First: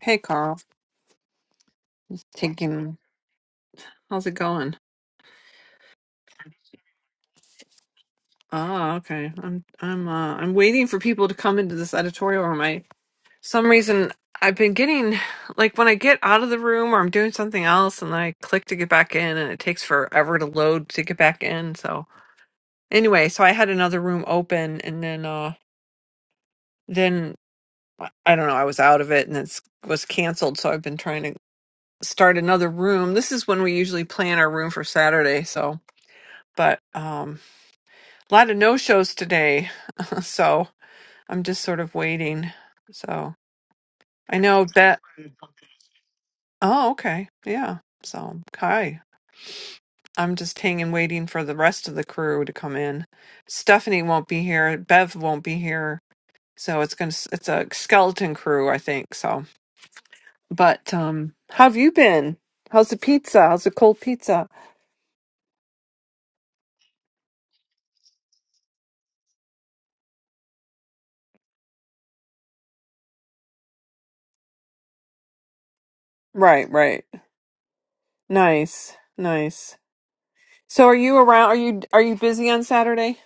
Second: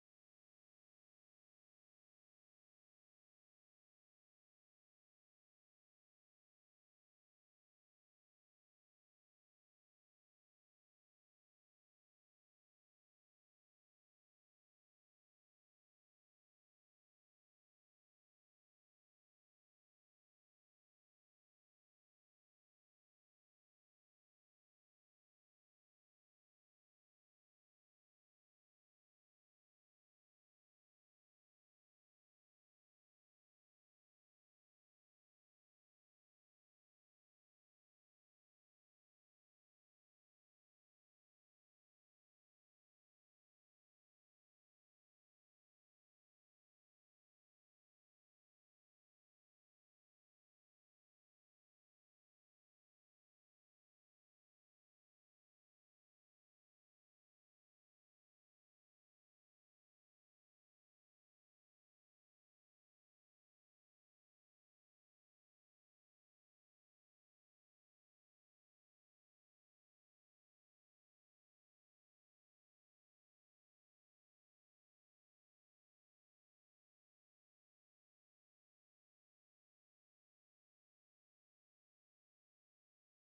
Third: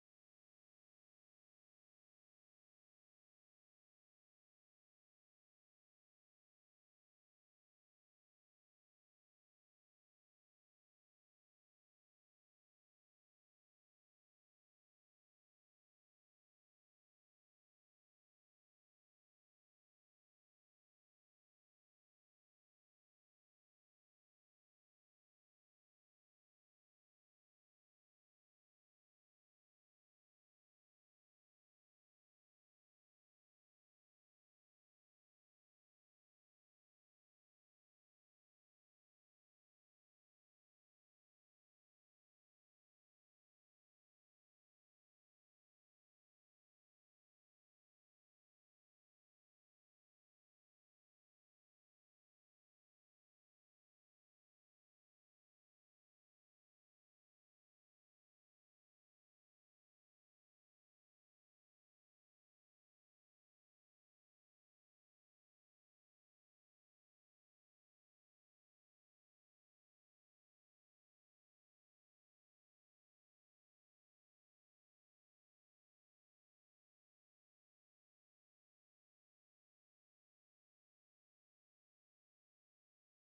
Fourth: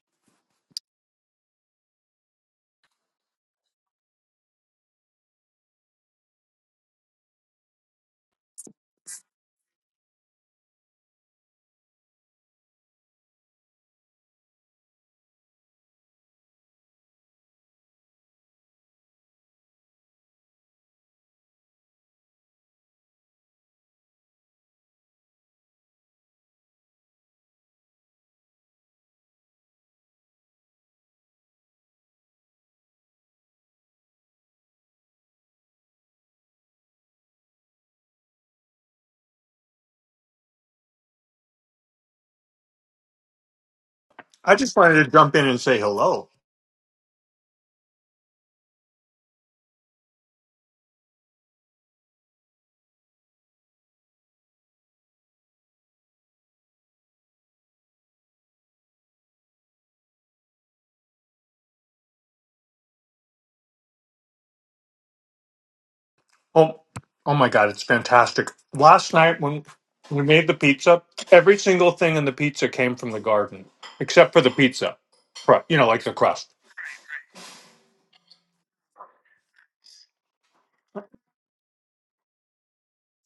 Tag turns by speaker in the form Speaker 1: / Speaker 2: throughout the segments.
Speaker 1: Hey Carl, taking how's it going? Ah, okay. I'm I'm uh I'm waiting for people to come into this editorial room. I some reason I've been getting like when I get out of the room or I'm doing something else and I click to get back in and it takes forever to load to get back in. So anyway, so I had another room open and then uh then I I don't know, I was out of it and it was canceled, so I've been trying to start another room. This is when we usually plan our room for Saturday, so but um a lot of no shows today. so I'm just sort of waiting. So I
Speaker 2: I
Speaker 1: know
Speaker 2: just
Speaker 1: that.
Speaker 2: wanted to jump in and say hello.
Speaker 1: Oh, okay. Yeah. So, Kai, I'm just hanging, waiting for the rest of the crew to come in. Stephanie won't be here. Bev won't be here. So it's going to, it's a skeleton crew, I think. So, but, um, how have you been? How's the pizza? How's the cold pizza?
Speaker 2: Oh, oh my God, it's fantastic. Last night when we made the pizza, every single thing in the pizza came from the garden, except for the pizza, cru- you know, like the crust.
Speaker 1: Right, right. Nice, nice. So are you around? Are you, are you busy on Saturday?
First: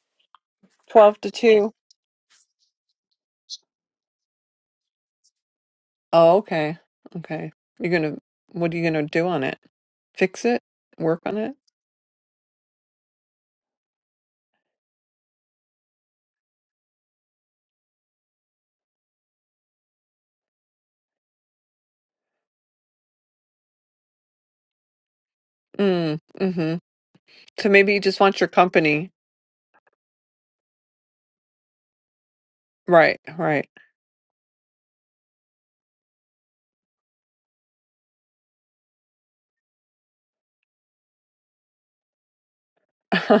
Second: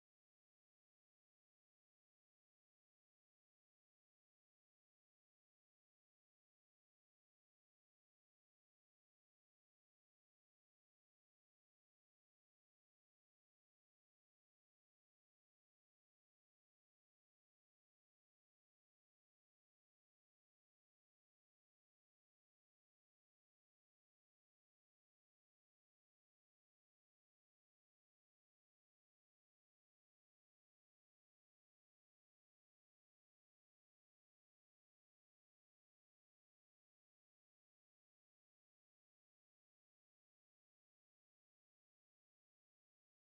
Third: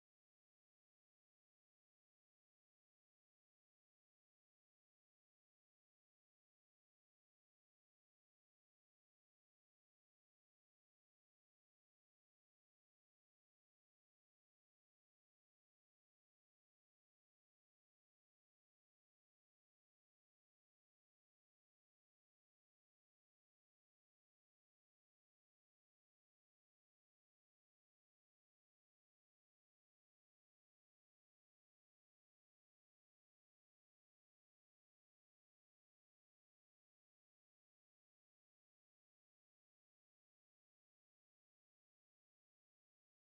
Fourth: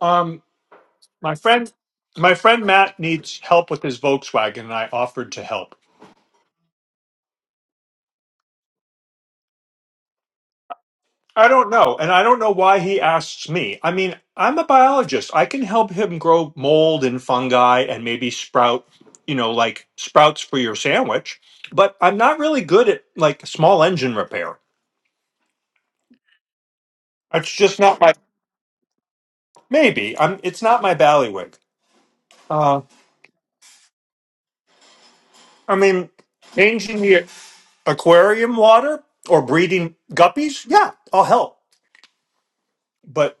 Speaker 2: Um,
Speaker 1: 12 to
Speaker 2: my
Speaker 1: 2?
Speaker 2: friend, my friend Matt needs help with his Volkswagen, and I offered to help.
Speaker 1: Oh, okay. Okay. You're gonna, what are you gonna do on it? Fix it? Work on
Speaker 2: I
Speaker 1: it?
Speaker 2: don't know. And I don't know why he asks me. I mean, I'm a biologist. I can help him grow mold and fungi and maybe sprout, you know, like sprouts for your sandwich. But I'm not really good at like small engine repair.
Speaker 1: Mm, mm-hmm.
Speaker 2: It's
Speaker 1: So
Speaker 2: just
Speaker 1: maybe
Speaker 2: not
Speaker 1: you
Speaker 2: my
Speaker 1: just want your company.
Speaker 2: maybe. I'm it's not my ballywick. Uh
Speaker 1: Right, right.
Speaker 2: I mean, changing the aquarium water or breeding guppies, yeah, I'll help. But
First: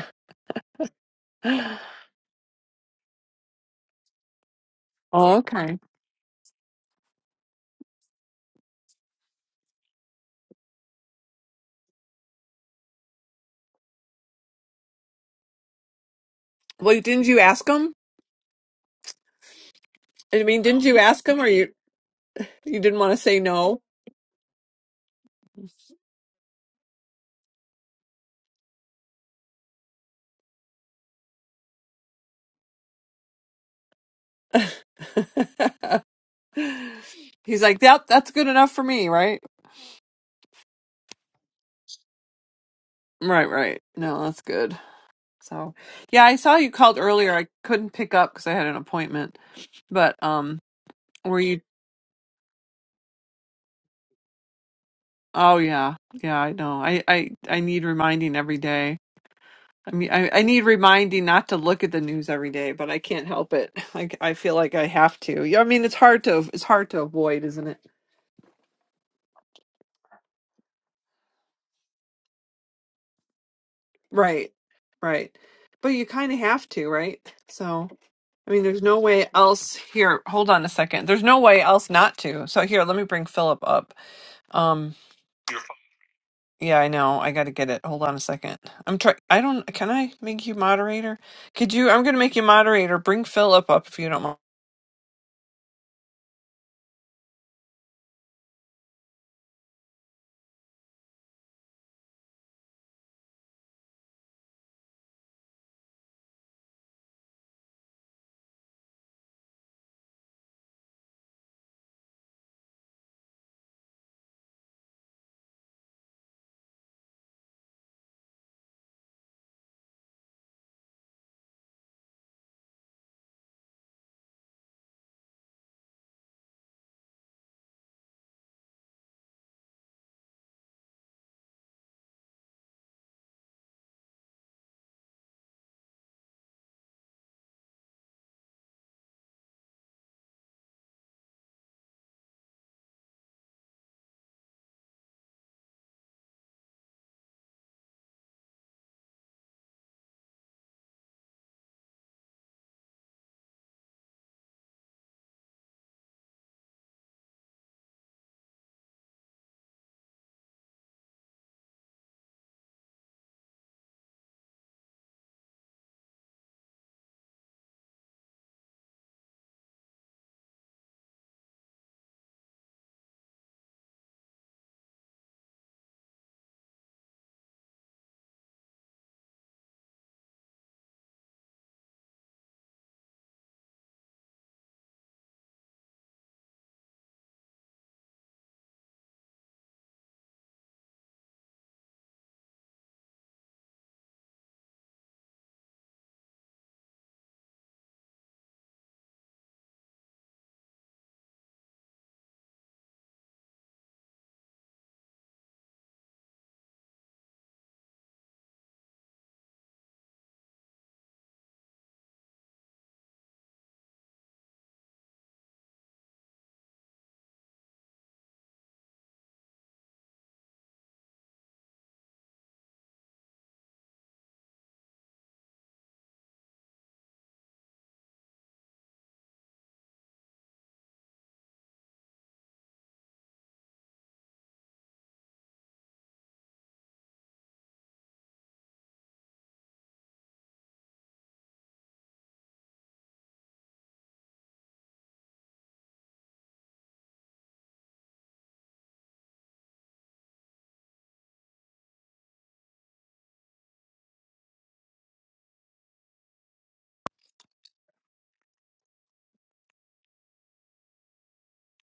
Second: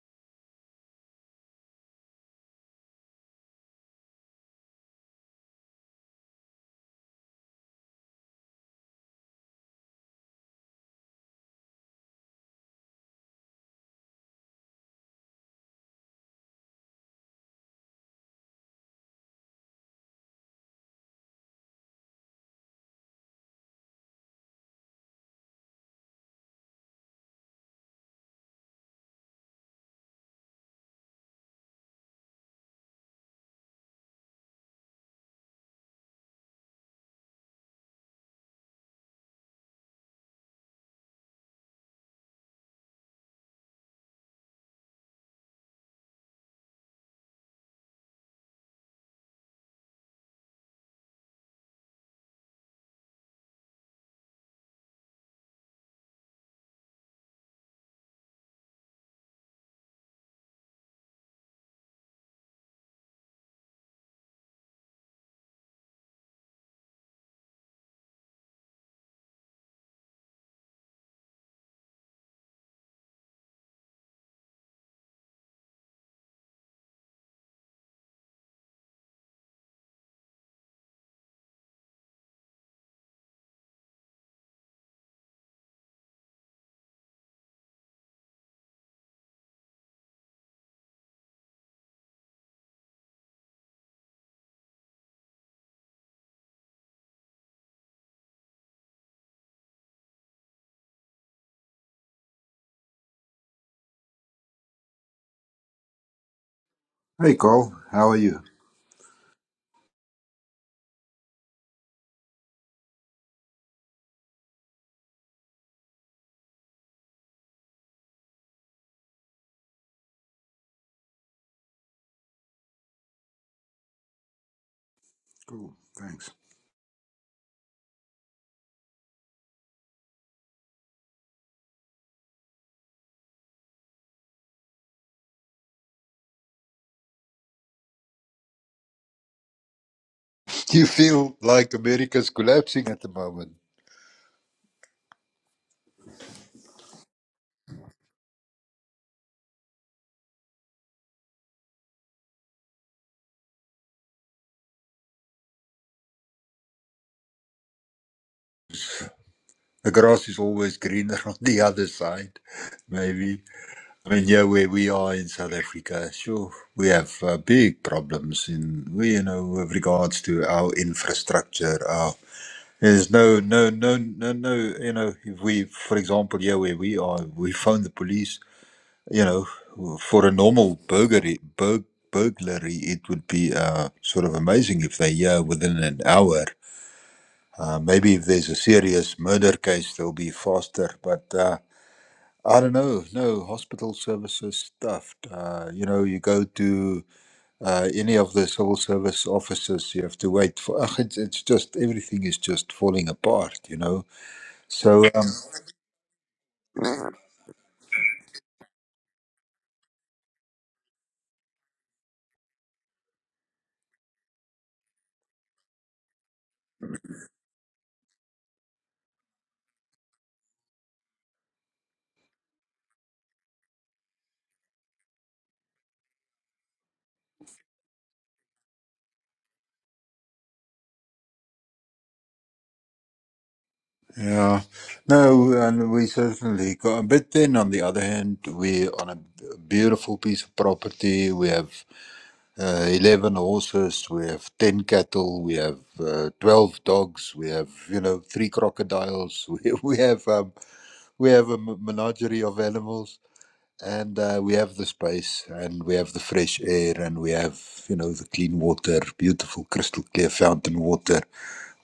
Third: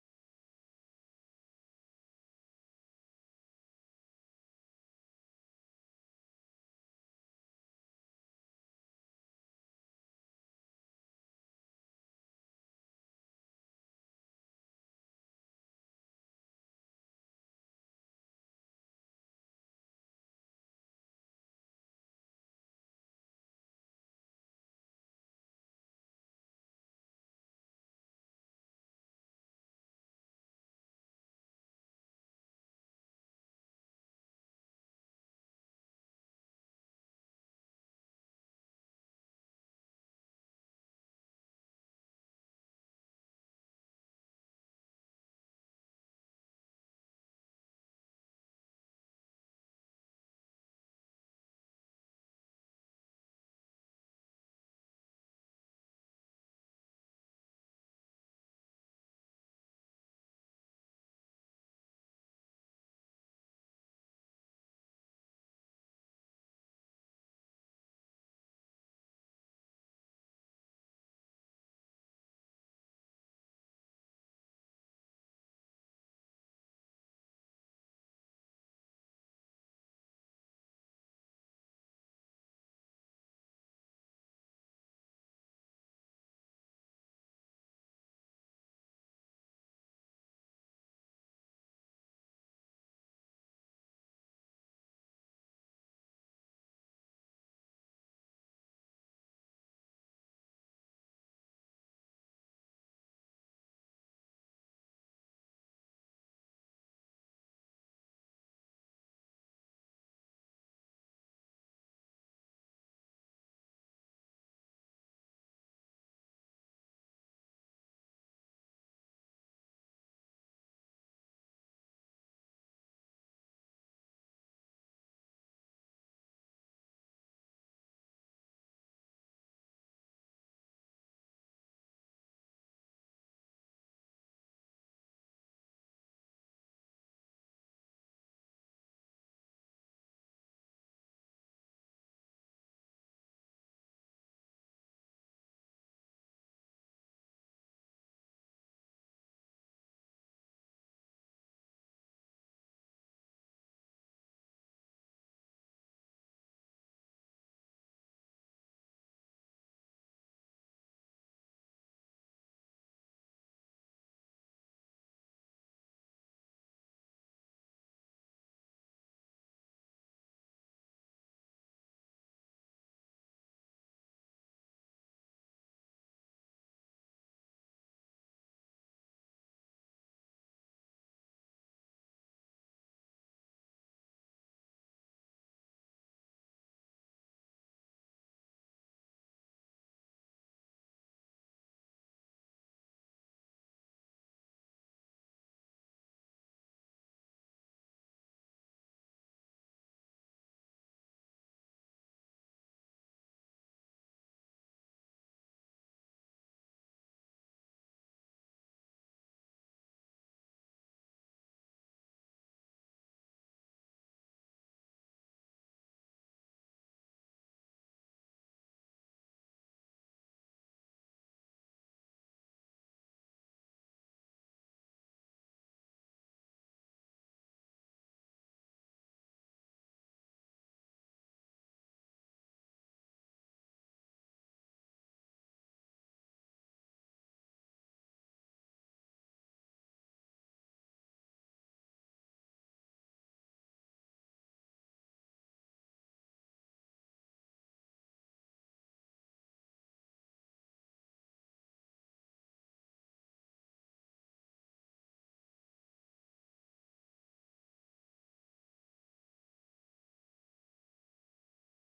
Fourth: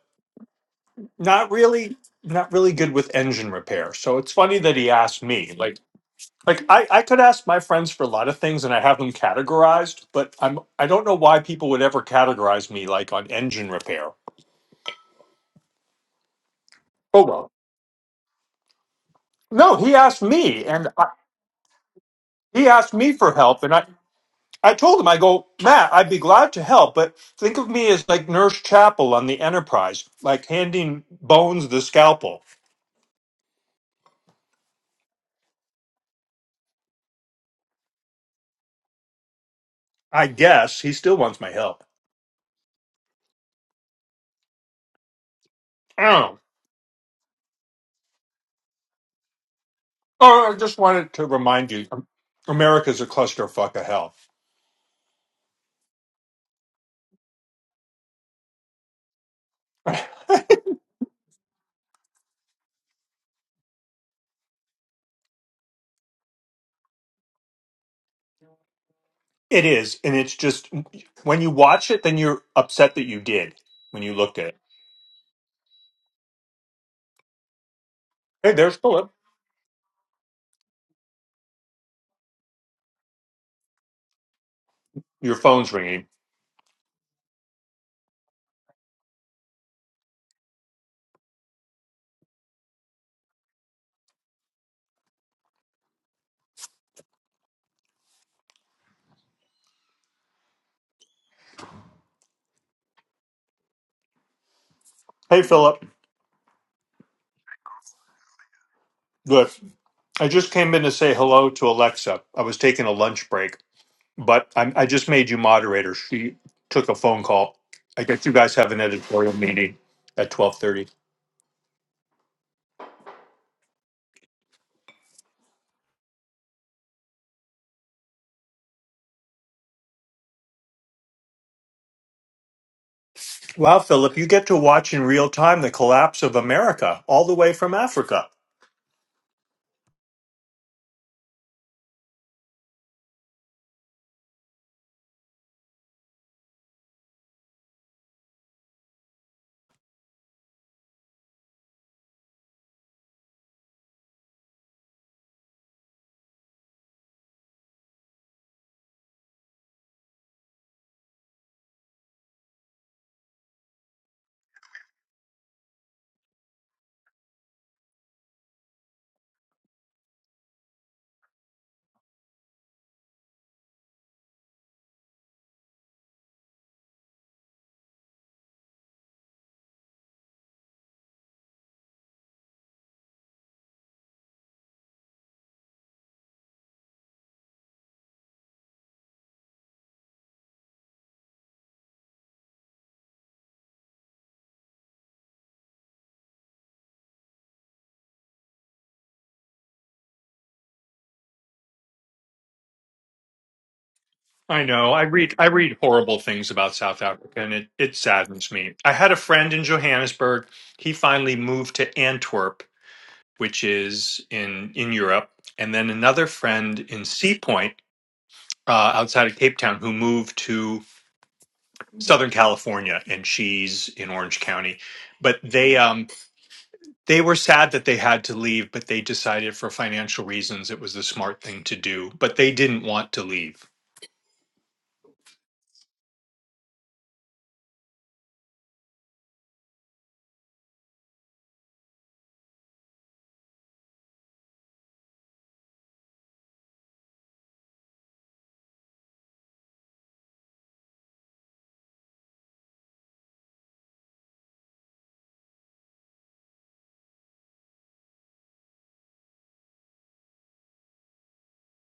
Speaker 2: not really not really good with engine repair. So it's funny that he asked
Speaker 1: Oh,
Speaker 2: me. Like
Speaker 1: okay.
Speaker 2: Like I, I could ask my friends for a lot of things and I have them categorized, but I'm I don't know why people would ever categorize me like on engine repair.
Speaker 1: Well, didn't
Speaker 2: Oh
Speaker 1: you
Speaker 2: well.
Speaker 1: ask him?
Speaker 2: No, he asked
Speaker 1: I mean,
Speaker 2: me
Speaker 1: didn't
Speaker 2: and
Speaker 1: you
Speaker 2: I,
Speaker 1: ask him or you
Speaker 2: he
Speaker 1: you
Speaker 2: asked
Speaker 1: didn't want
Speaker 2: me
Speaker 1: to
Speaker 2: for
Speaker 1: say
Speaker 2: help and
Speaker 1: no?
Speaker 2: I I told him I go, "Matt, I'd be glad to help, but think of me as like Nurse Chapel on the Enterprise, like handing Bones the scalpel."
Speaker 1: He's like, "Yep, that's good enough for me," right?
Speaker 2: I guess he still wants my help.
Speaker 1: Right, right. No, that's good. So,
Speaker 2: I don't
Speaker 1: yeah, I
Speaker 2: know.
Speaker 1: saw you called earlier. I couldn't pick up because I had an appointment. But
Speaker 2: Oh, I
Speaker 1: um
Speaker 2: just wanted to
Speaker 1: were you
Speaker 2: remind you America's a clusterfuck of hell.
Speaker 1: Oh yeah, yeah, I know. I I I need reminding every day. I mean, I I need reminding not to look at the news every day, but I can't help it. I I feel like I have to. Yeah, I mean, it's hard to it's hard to avoid, isn't it?
Speaker 2: It is, and it's just when you watch it, then you're upset that you did when you looked at
Speaker 1: Right.
Speaker 2: it.
Speaker 1: Right. But you kind of have to, right? So, I
Speaker 2: Hey,
Speaker 1: mean,
Speaker 2: there's
Speaker 1: there's no
Speaker 2: Philip.
Speaker 1: way else here. Hold on a second. There's no way else not to. So here, let me bring Philip up. Um
Speaker 2: Your phone's ringing.
Speaker 1: Yeah, I know. I gotta get it. Hold on a second. I'm try. I don't. Can I make you moderator? Could you? I'm gonna make you moderator. Bring Philip up if you don't mind.
Speaker 2: Hey, Philip.
Speaker 3: Hey, Cole. How are you?
Speaker 2: Look, I just came in to say hello to Alexa. I was taking a lunch break, but I, I just made you moderator. She took a phone call. I guess you guys have an editorial meeting at twelve thirty.
Speaker 3: Cool, thanks.
Speaker 2: Wow, Philip, you get to watch in real time the collapse of America all the way from Africa.
Speaker 3: You feel like America's collapsing at the moment. The grass is always greener on the other side, maybe. I mean, yeah, where we are in South Africa, sure, we have uh, big problems in, we, you know, with regards to our infrastructure. Our, there's no, no, no, no, no, you know, if we, for example, yeah, where we are, we phone the police You know, for a normal burglary, burg burglary, it would be uh, sort of amazing if they yeah within an hour. Uh, maybe if there's a serious murder case, they'll be faster. But uh, I don't know. No hospital services stuffed. Uh, you know, you go to uh, any of the civil service offices, you have to wait for. Ugh, it's, it's just everything is just falling apart. You know.
Speaker 2: I know. I
Speaker 3: So. Um,
Speaker 2: read I read horrible things about South Africa and it, it saddens me. I had a friend in Johannesburg. He finally moved to Antwerp, which is in in Europe, and then another friend in Sea Point, uh, outside of Cape Town, who moved to Southern California and she's in Orange County. But they um they were sad that they had to leave, but they decided for financial reasons it was the smart thing to do. But they didn't want to leave.
Speaker 3: Yeah. No, and we certainly got a bit thin. On the other hand, we're on a beautiful piece of property. We have uh, 11 horses, we have 10 cattle, we have uh, 12 dogs, we have, you know, three crocodiles. We, we have um, we have a m- menagerie of animals and uh, we have the space and we have the fresh air and we have, you know, the clean water, beautiful crystal clear fountain water.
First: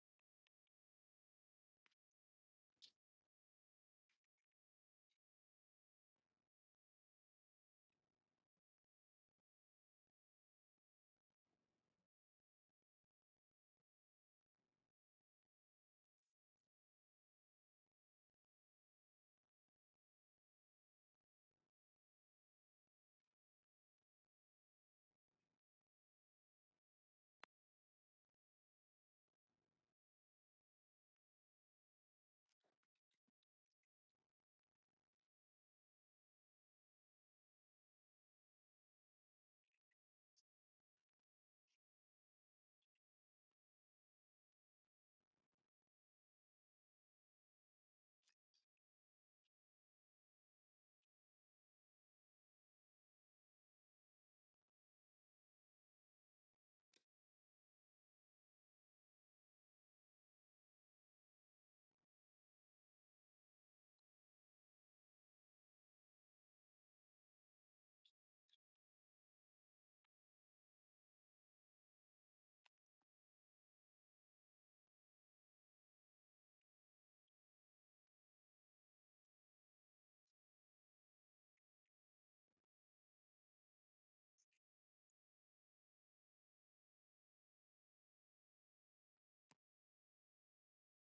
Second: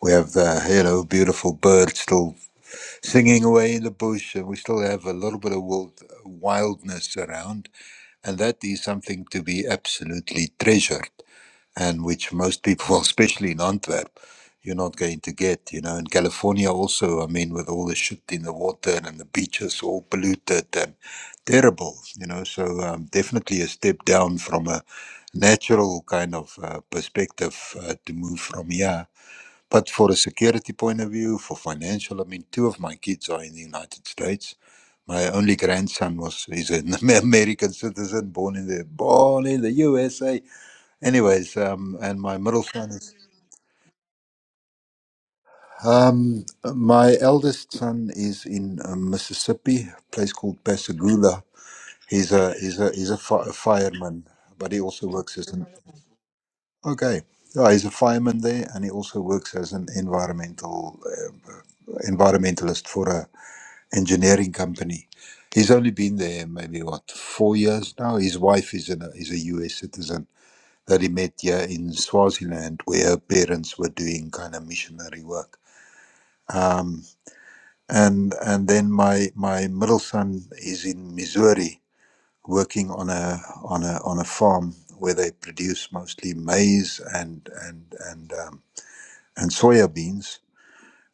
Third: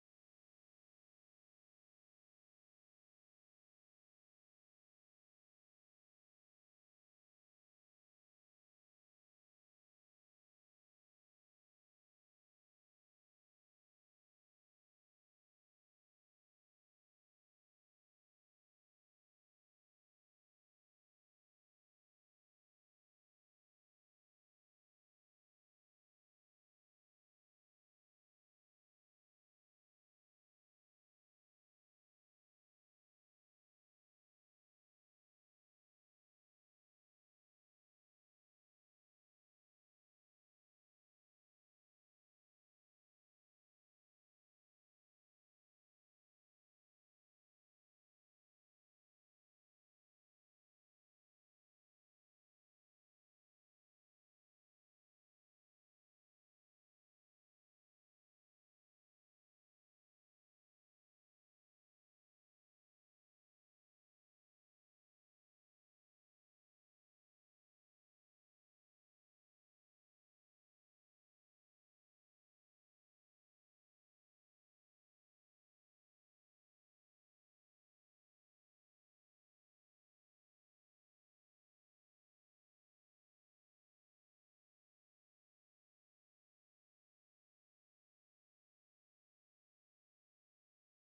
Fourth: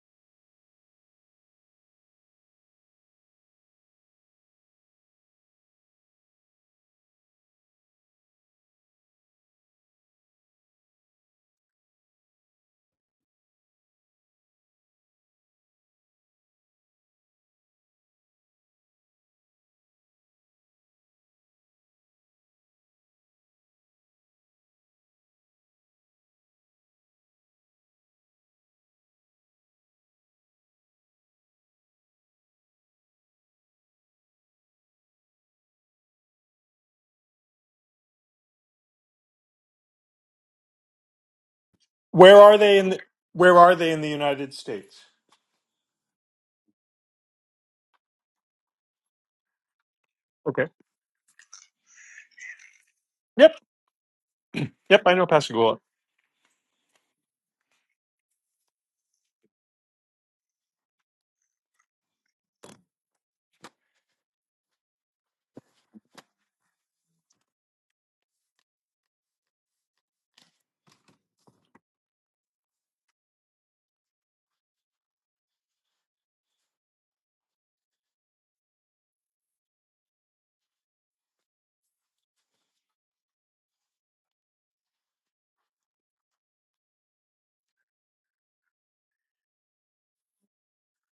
Speaker 3: We have the, you know, beautiful birds still singing away in the bush, and we still have a little bit of wild, wildness around, and that is something to be absolutely treasured, and which most people, well, especially in Antwerp, you're not going to get. You know, in California also, I mean, with all the shit in the water and the beaches all polluted and terrible, you know, so um, definitely a step down from a natural kind of uh, perspective uh, to move from here but for a security point of view, for financial, I mean, two of my kids are in the United States. My only grandson was is an American citizen, born in the born in the USA. Anyways, um, and my
Speaker 2: Where are
Speaker 3: middle
Speaker 2: they
Speaker 3: son
Speaker 2: in the,
Speaker 3: is
Speaker 2: where are they in the United States?
Speaker 3: um, my eldest son is in uh, Mississippi, a place called
Speaker 2: Okay.
Speaker 3: Pascagoula. He's a he's a he's a, fi- a
Speaker 2: Yep.
Speaker 3: fireman, but he
Speaker 2: Yep.
Speaker 3: also
Speaker 2: I know
Speaker 3: works as an
Speaker 2: Pascagoula.
Speaker 3: okay. Yeah, he's a fireman there, and he also works as an environmental uh, environmentalist for a engineering company. He's only been there maybe what four years now. His wife is a is a U.S. citizen that he met here in Swaziland, where her parents were doing kind of missionary work. And and then my my middle son is in Missouri working on a on a on a farm where they produce mostly maize and and and um, and soya beans.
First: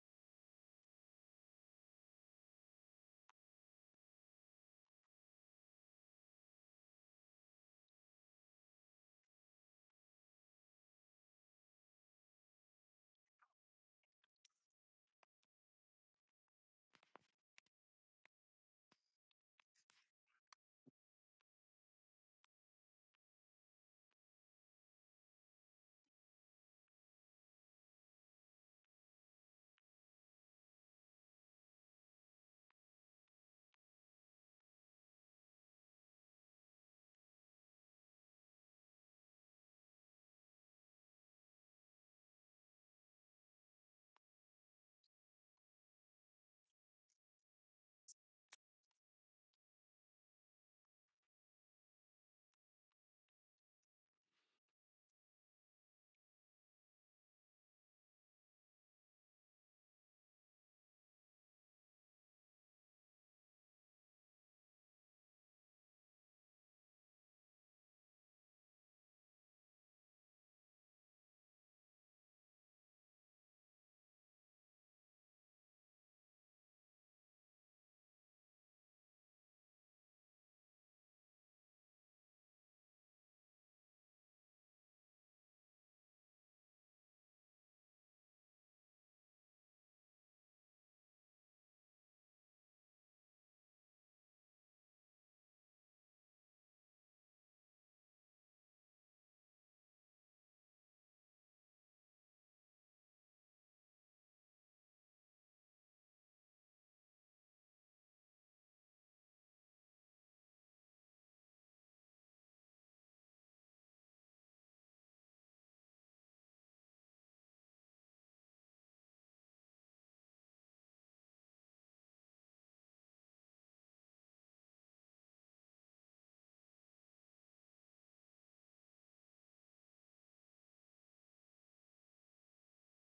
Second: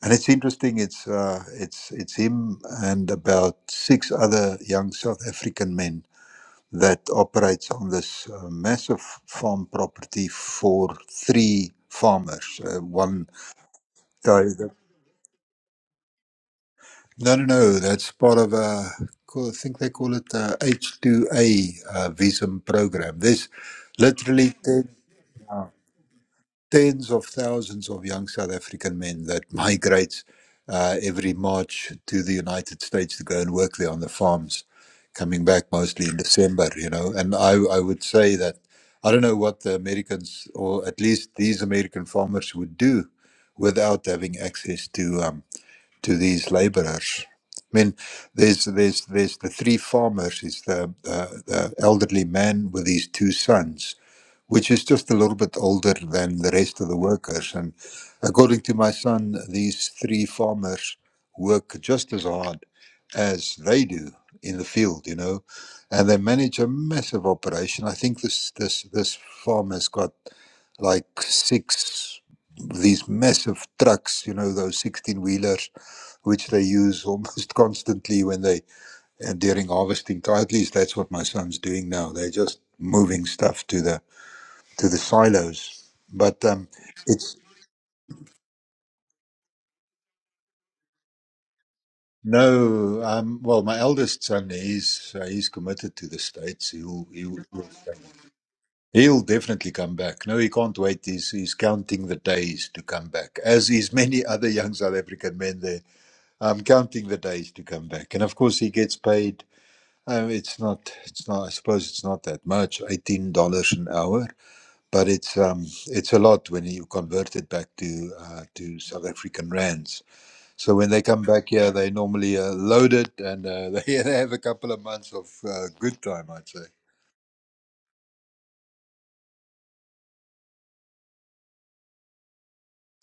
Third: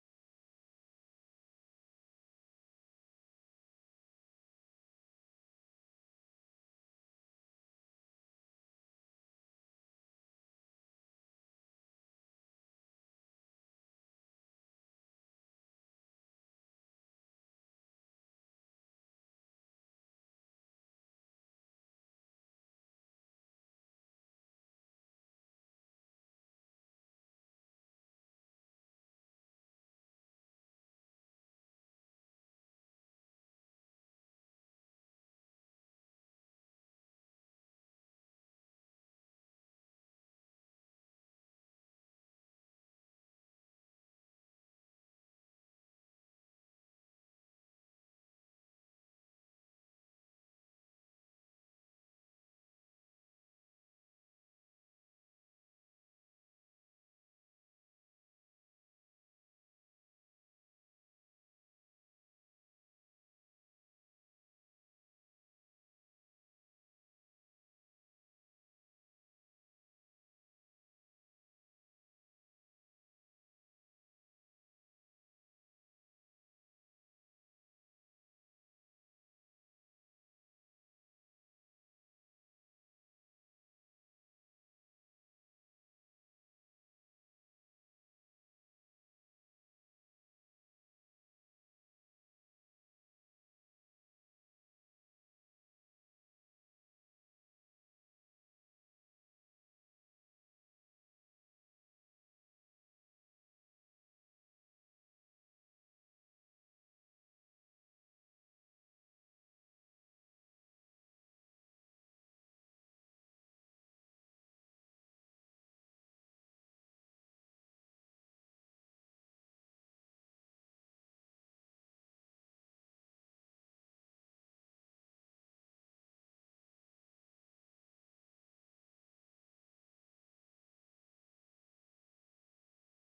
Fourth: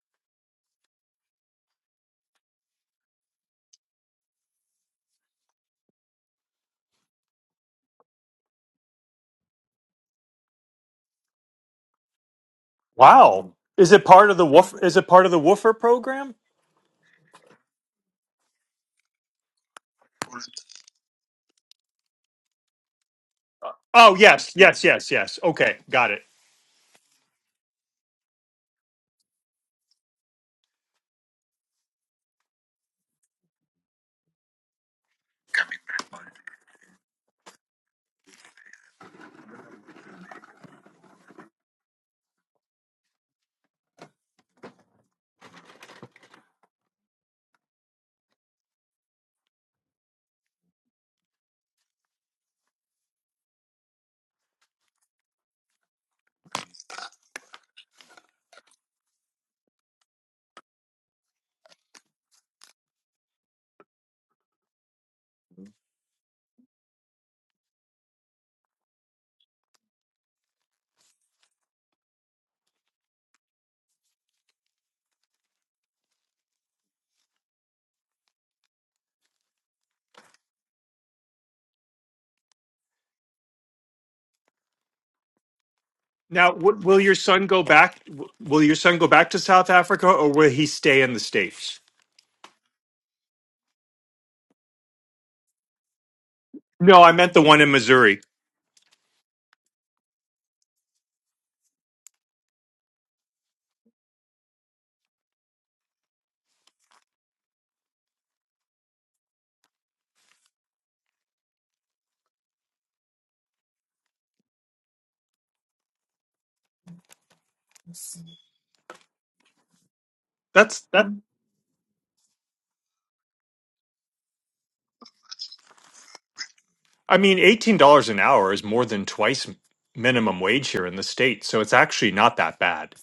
Speaker 3: And it's interesting. It's uh, it's it's him and about six other young South African men that operates on this uh, massive farm property for three farmers. Uh, one
Speaker 2: Wow. Is it part of
Speaker 3: guy
Speaker 2: the
Speaker 3: that
Speaker 2: woof? Is it part of the woofer program?
Speaker 3: no, no, no. That's part of a. I think they call it a H two A uh, visa program. There's
Speaker 2: Oh yes,
Speaker 3: literally
Speaker 2: yes, yes, yes. Okay, got it.
Speaker 3: tens of thousands of young South African men that migrate uh, every March to the United States to go and work there on the farms, coming back mostly in December, you know. And I, I would say that I don't know what the Americans, or at least these American farmers, would do without having access to um, to these laborers. I mean, there's there's there's the three farmers. Is the, the the elderly man with his two sons, which is just a little bit older than the rest of the workers. And according to my son, these three farmers work just as hard as they do in the field, you know, and they manage a massive operation. I think this this this farm has got like six of these massive trucks, you know, those sixteen wheelers, which they use almost constantly when they uh, during harvesting. time. At least that's what my son's doing now. They're just moving stuff to the to the silos. But
Speaker 2: Now,
Speaker 3: um,
Speaker 2: w- will your
Speaker 3: it's
Speaker 2: son go back? w- Will your son go back to South Africa, or will he stay in the states?
Speaker 3: no. Um, well, my eldest son, he's uh, he's committed to the states.
Speaker 2: No,
Speaker 3: He'll
Speaker 2: I meant
Speaker 3: he'll
Speaker 2: the one
Speaker 3: he'll
Speaker 2: in Missouri.
Speaker 3: he'll definitely come back. No, he can't wait. He's he's counting the days to come back, as is many other young South African men. There, um, counting the days to come back, and of course he gets paid. Um, it's not. It's not. I suppose it's not that much. Eighteen dollars an hour, but it's um, it's a lot when you convert it back to uh, to South African rands So
Speaker 2: That's
Speaker 3: when they
Speaker 2: that.
Speaker 3: come back here, they normally uh, load it and uh, they they have a couple of months of uh, good time, I'd say.
Speaker 2: I mean, eighteen dollars an hour is more than twice m- minimum wage here in the states, so it's actually not that bad.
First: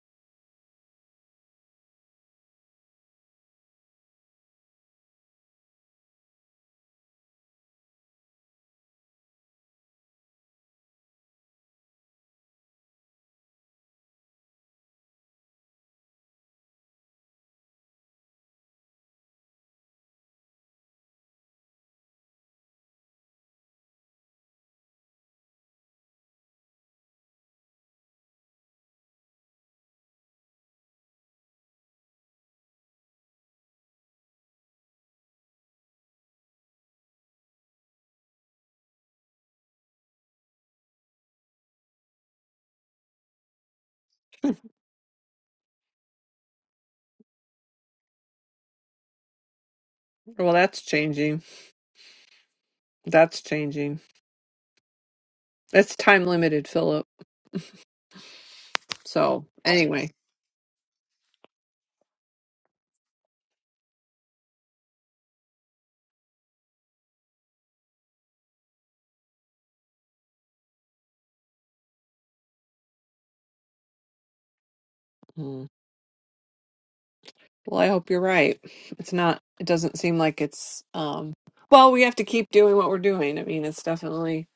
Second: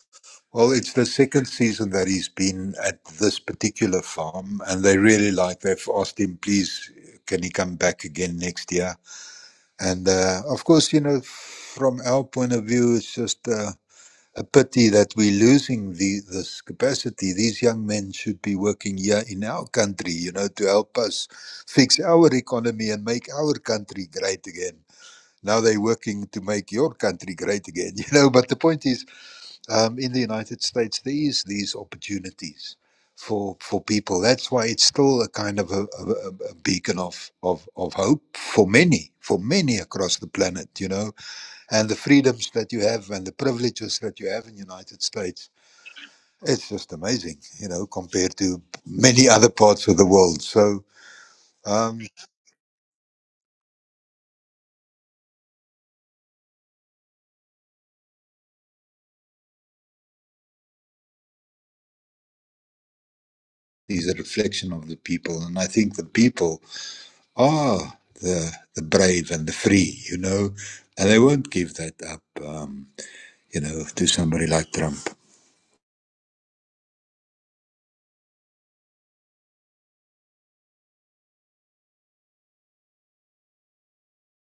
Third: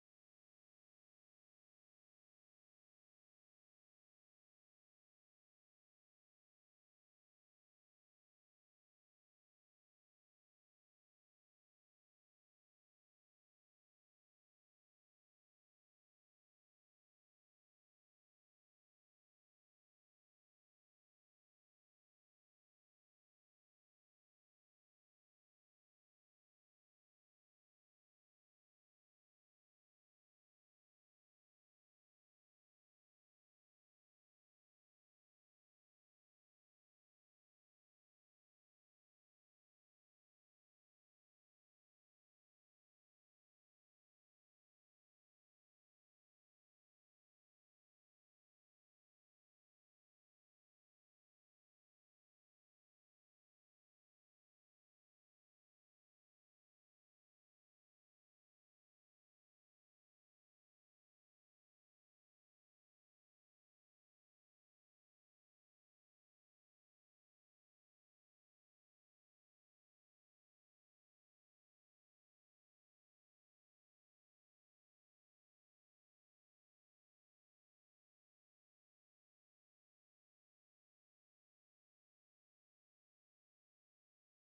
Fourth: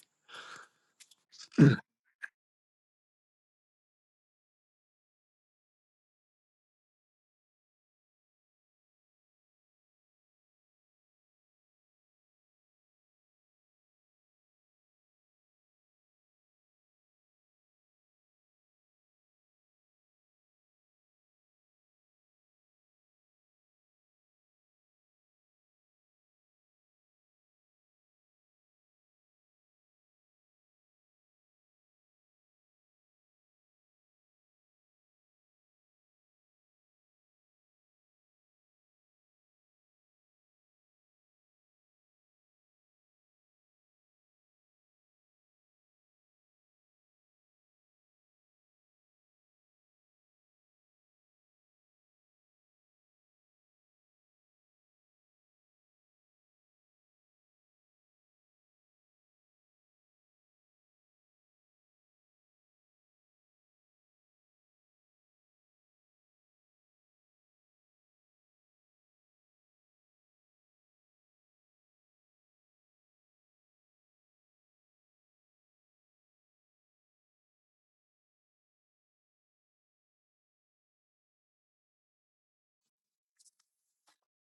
Speaker 3: Well, it's the second season that he's been at this particular farm, and they really like. They've asked him, please, can he come back again next year? And uh, of course, you know, from our point of view, it's just uh, a pity that we're losing the, this capacity. These young men should be working here in our country, you know, to help us fix our economy and make our country great again. Now they're working to make your country great again, you know. But the point is, um, in the United States, there is these opportunities for for people. That's why it's still a kind of a, a, a beacon of, of of hope for many, for many across the planet, you know. And the freedoms that you have and the privileges that you have in the United States, it's just amazing, you know, compared to many other parts of the world.
Speaker 1: Well, that's
Speaker 3: So
Speaker 1: changing.
Speaker 3: um,
Speaker 1: That's changing. That's time limited, Philip. So anyway.
Speaker 3: is a reflection of the people, and I think the people. Ah, the the brave and the free, you know, and they won't give that up, um, you know, to somebody like Trump.
Speaker 1: Mm. Well, I hope you're right. It's not, it doesn't seem like it's, um, well, we have to keep doing what we're doing. I mean, it's definitely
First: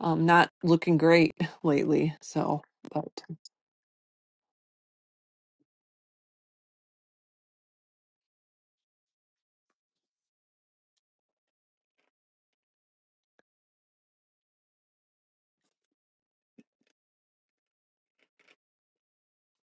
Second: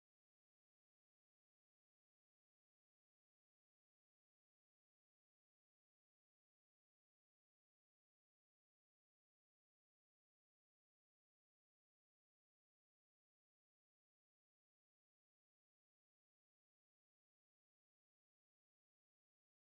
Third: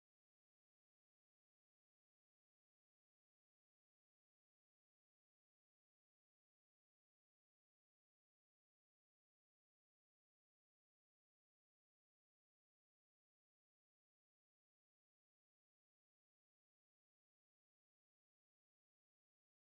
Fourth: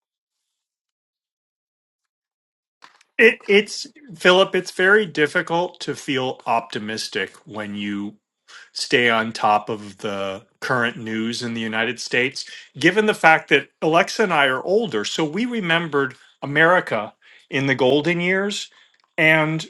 Speaker 1: um, not looking great lately. So, but
Speaker 2: It, it's Philip. It's very difficult to feel optimistic when you stay on top of the current news in the United States, given the fact that Alexa and I are older. So we remembered America in the golden years. And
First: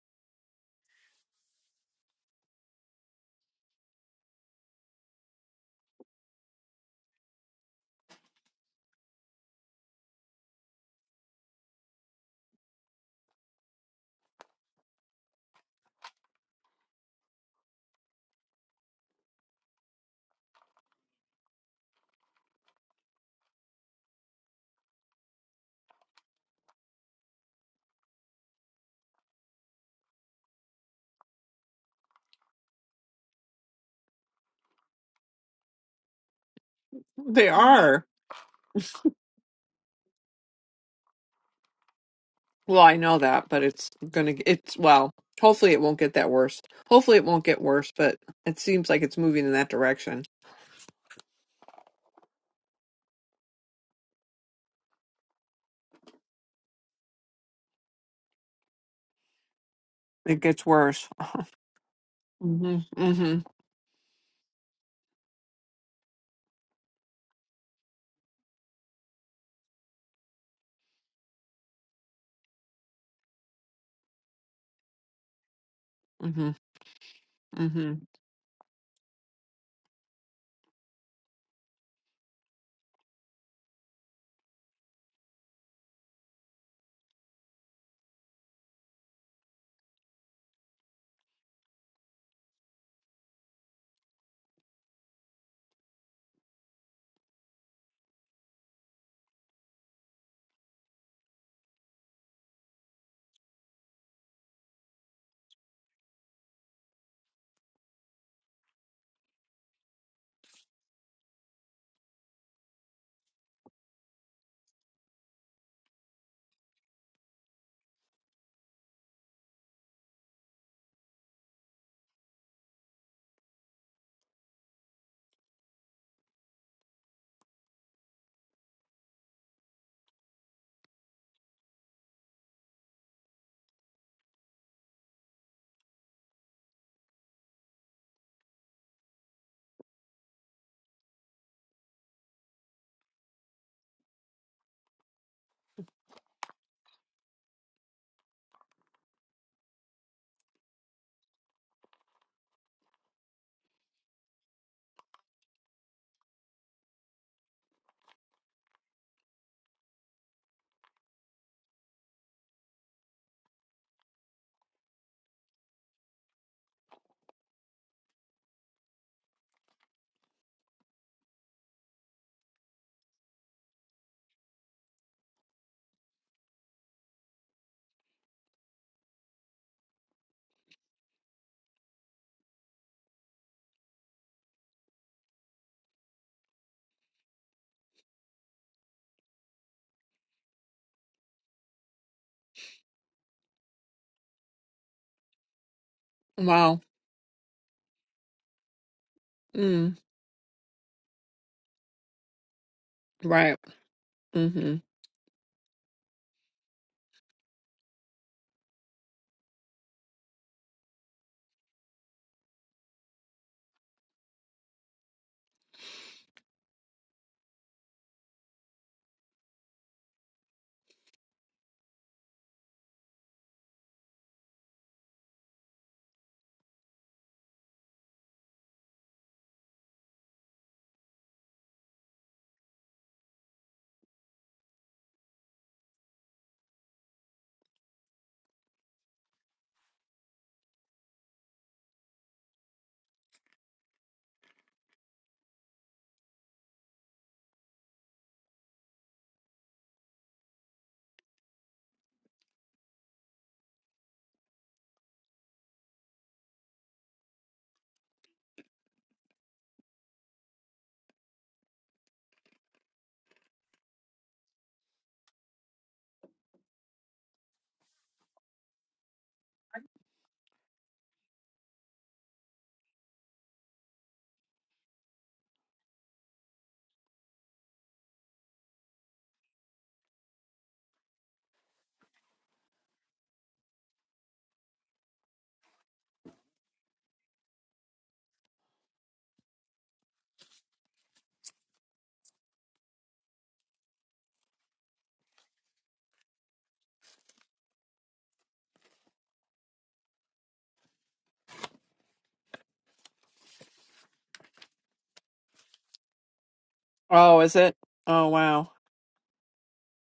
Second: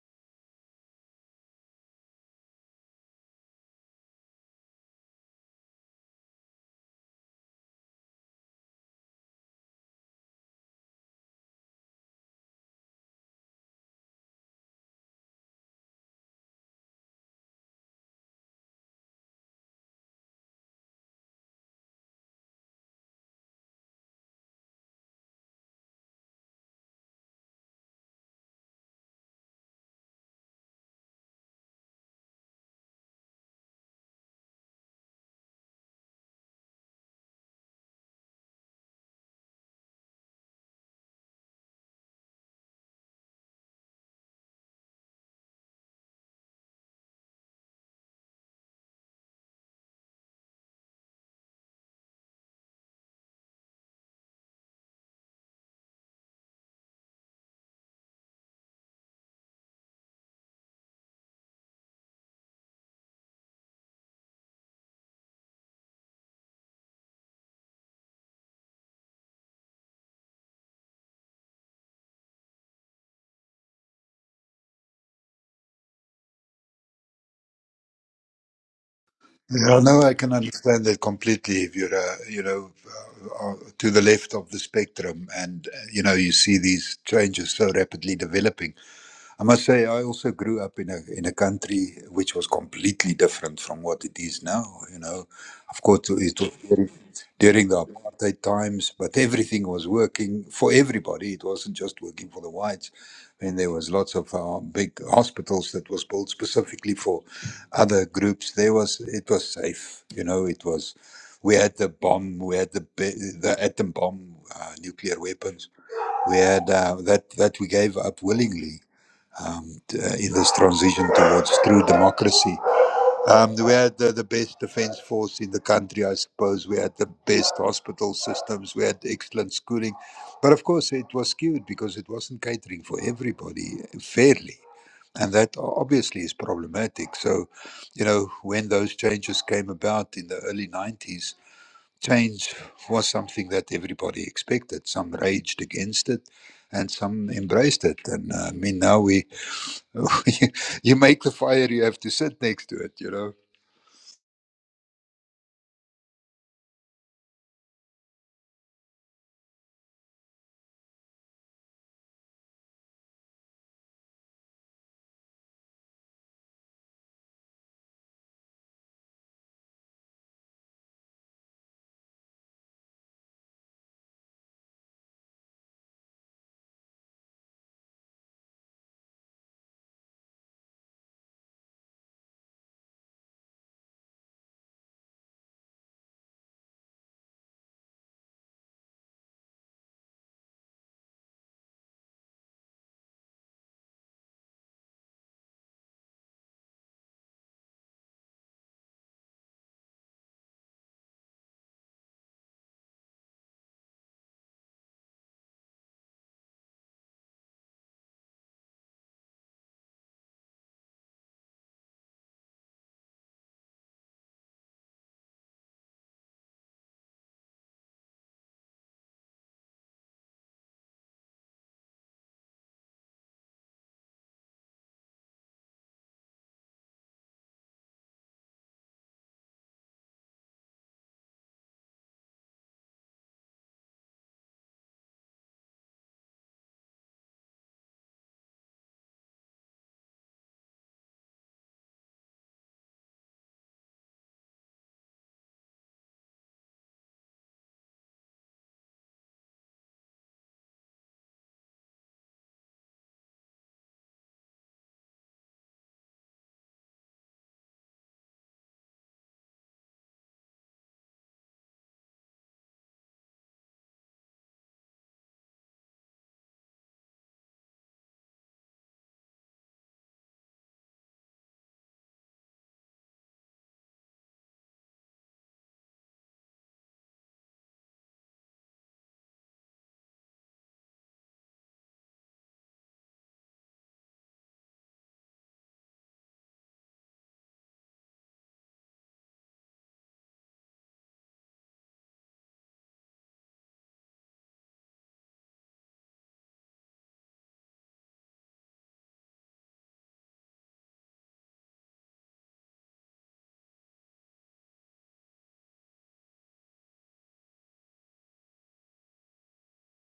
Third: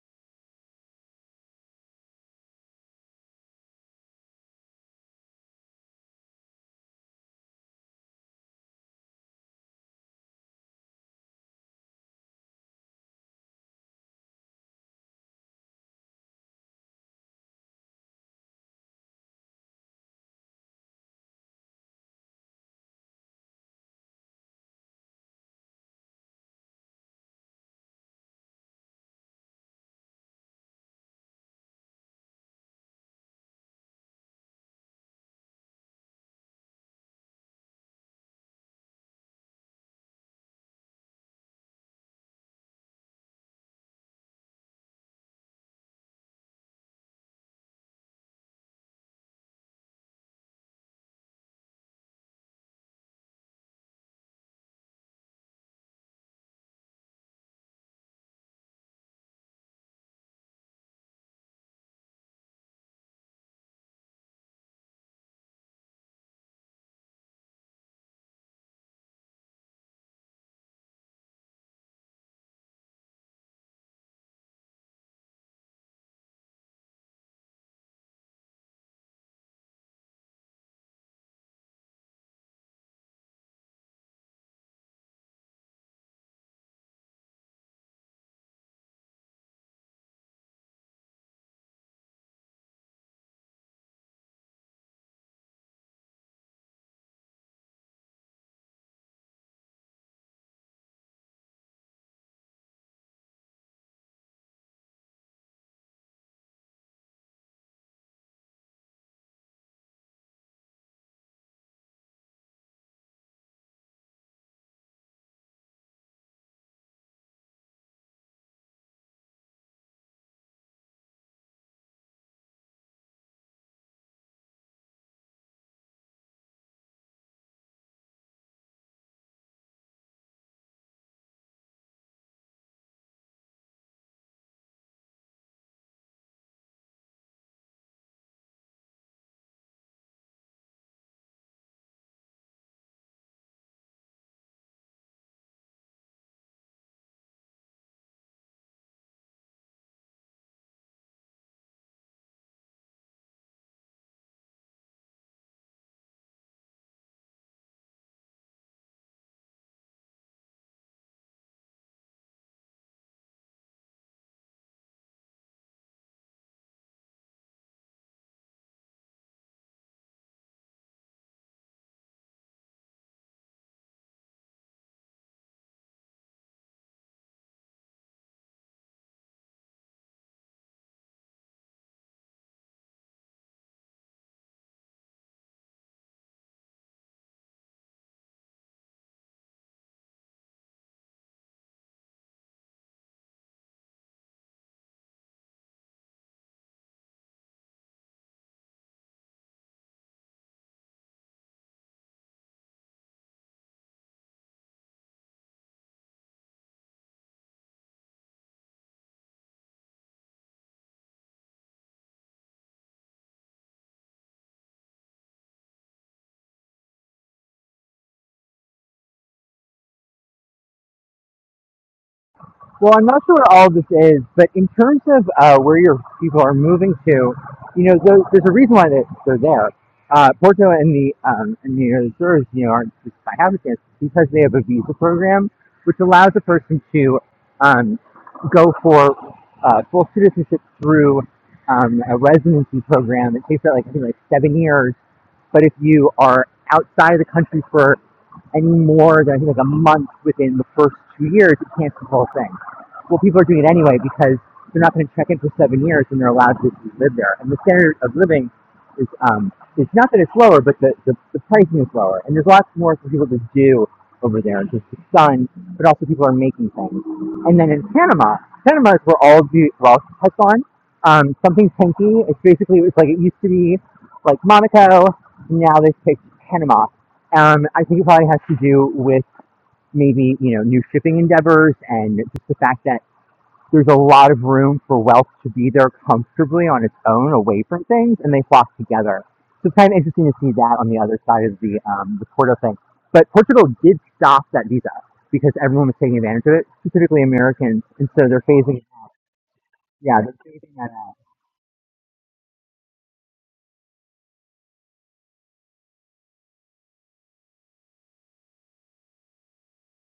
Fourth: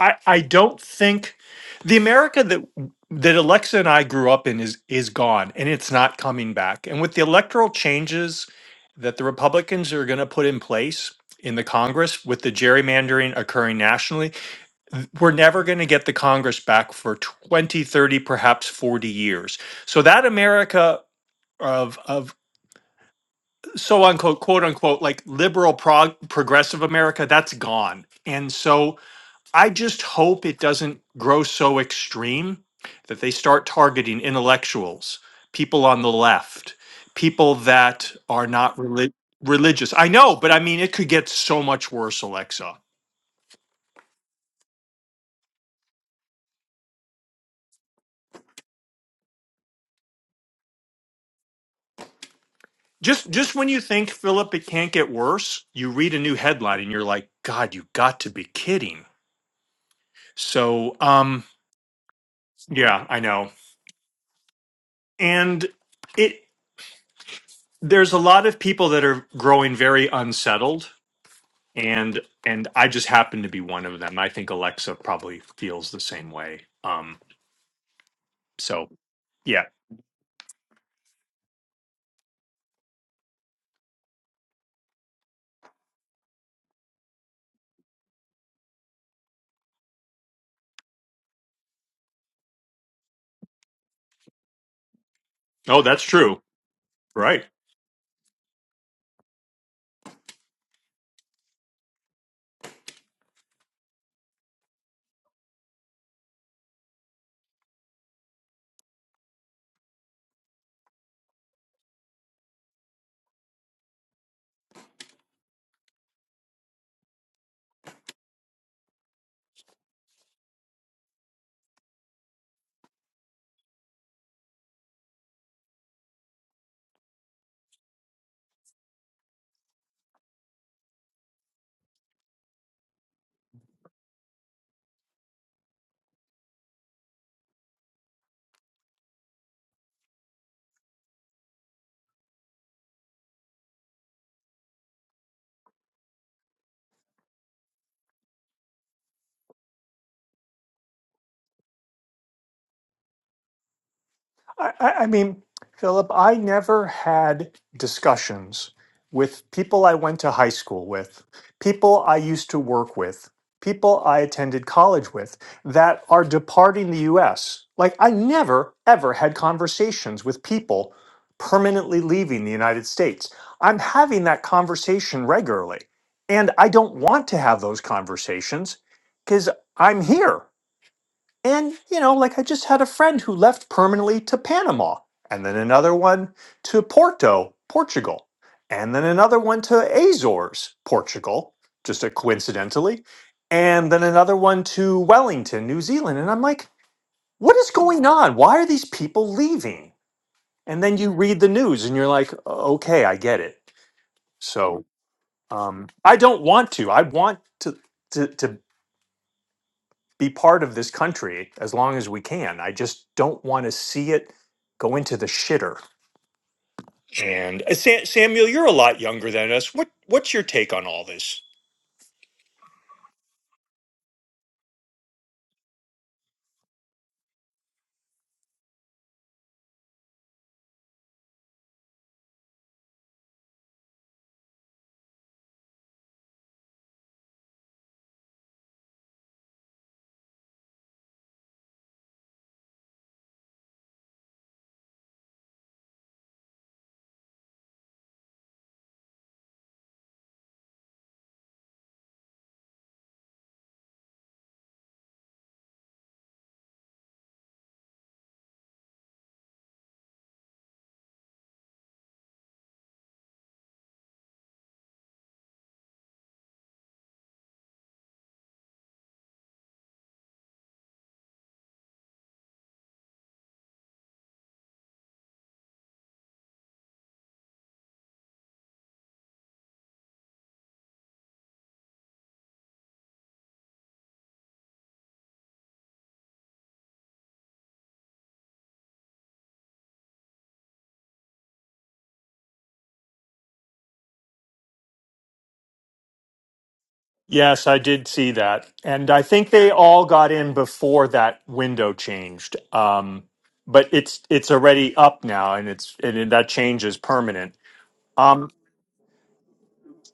Speaker 2: I, I don't think the America that that Alexa and I grew up in is is gone and it's not coming back. And with the electoral changes that the Republicans are going to put in place in the Congress with the gerrymandering occurring nationally, we're never going to get the Congress back for 20, 30, perhaps 40 years. So that America of of so unquote quote unquote like liberal prog- progressive America that's gone. And so I just hope it doesn't grow so extreme that they start targeting intellectuals, people on the left,
Speaker 1: They
Speaker 2: people
Speaker 1: are.
Speaker 2: that are not relig- religious. I know, but I mean it could get so much worse, Alexa.
Speaker 1: Well, I know that, but it's gonna, it's, well, hopefully it won't get that worse. Hopefully it won't get worse, but it seems like it's moving in that direction.
Speaker 2: Just just when you think Philip it can't get worse, you read a new headline and you're like, God, you got to be kidding.
Speaker 1: It gets
Speaker 2: So,
Speaker 1: worse.
Speaker 2: um,
Speaker 1: hmm
Speaker 2: yeah, I
Speaker 1: hmm
Speaker 2: know. And it there's a lot of people that are growing very unsettled and and I just happen to be one of them. I think Alexa probably feels the same
Speaker 1: hmm
Speaker 2: way. Um,
Speaker 1: hmm
Speaker 2: so yeah.
Speaker 3: Yeah, no, I can understand that completely. If you're, uh, you know, uh, uh, to the left of the spectrum, and uh, you know, you see these changes so rapidly developing. I must say, I also grew up in a in a country which was completely different from what it is now. You know,
Speaker 2: Oh,
Speaker 3: of
Speaker 2: that's
Speaker 3: course, it
Speaker 2: true.
Speaker 3: was during,
Speaker 2: Right.
Speaker 3: during the apartheid times, but everything was working for everybody. It wasn't just working for the whites, and there was lots of uh, big hospitals that was built specifically for other groups. There was it was safe. You know, it was. We had the bomb. We had the ba- the atom bomb, uh, nuclear weapons. We had uh, that that we gave up willingly um, uh, in this transition towards true democracy. Um, we had the, the best defense force in the country, I suppose. We had the best hospital systems. We had excellent schooling. But of course, it was skewed because it wasn't catering for everybody fairly. And that o- obviously is problematic. So, you know, when those changes came about in the early 90s, change was something that everybody expected. Some raged against it and some embraced it. And uh, I mean, now we you you make the fire, you have to sit next to it, you know.
Speaker 2: I, I I mean, Philip, I never had discussions with people I went to high school with, people I used to work with, people I attended college with that are departing the US. Like, I never, ever had conversations with people permanently leaving the United States. I'm having that conversation regularly, and I don't want to have those conversations because I'm here. And, you know, like I just had a friend who left permanently to Panama, and then another one to Porto, Portugal, and then another one to Azores, Portugal, just a coincidentally, and then another one to Wellington, New Zealand. And I'm like,
Speaker 1: Wow.
Speaker 2: what is going on? Why are these people leaving?
Speaker 1: Mm,
Speaker 2: And then you read the news and you're like, okay, I get
Speaker 1: right.
Speaker 2: it.
Speaker 1: hmm
Speaker 2: So um, I don't want to. I want to. to, to be part of this country as long as we can. I just don't want to see it go into the shitter. And uh, Sa- Samuel, you're a lot younger than us. What what's your take on all this?
Speaker 4: Well, I'm not sure what all this is, but in terms of uh, where your people are moving to, you know, there's, there's a reason why they, they're there. Uh, Porto and the um, and the Azores, you know, aren't just by happenstance because they have a visa program which allows a person to um, go for uh, full citizenship through um, a residency program. It takes that like I think like seven years, but if you are outside of the country for any more than I think like a month within the first two years, it can't be the whole thing well, people are doing it anyway because they're not going to check in for seven years and they're allowed to live there. And the standard of living is um, it's not that it's lower, but the, the, the pricing is lower. And there's lots more for people to do over there, just the sun, but also people are making things. And then in Panama, Panama is where all of the wealth has gone. Um, something pinky. It's basically it's like it used to be like Monaco. Now they've picked Panama. Um, I think it probably has to do with maybe you know new shipping endeavors and just the fact that there's a lot of room for wealth to be there comfortably on its own, away from things, and they flock together. So it's kind of interesting to see that on the other side of the um, the Porto thing. But Portugal did stop that visa because everyone was taking advantage of it, specifically
Speaker 2: Yes, I
Speaker 4: Americans,
Speaker 2: did
Speaker 4: and so
Speaker 2: see
Speaker 4: they're
Speaker 2: that.
Speaker 4: phasing.
Speaker 2: And I think they all
Speaker 4: Yeah,
Speaker 2: got
Speaker 4: they're
Speaker 2: in
Speaker 4: phasing that
Speaker 2: before
Speaker 4: out.
Speaker 2: that window changed. Um, but it's it's already up now and it's and that change is
Speaker 1: Oh,
Speaker 2: permanent.
Speaker 1: is it? Oh,
Speaker 2: Um,
Speaker 1: wow.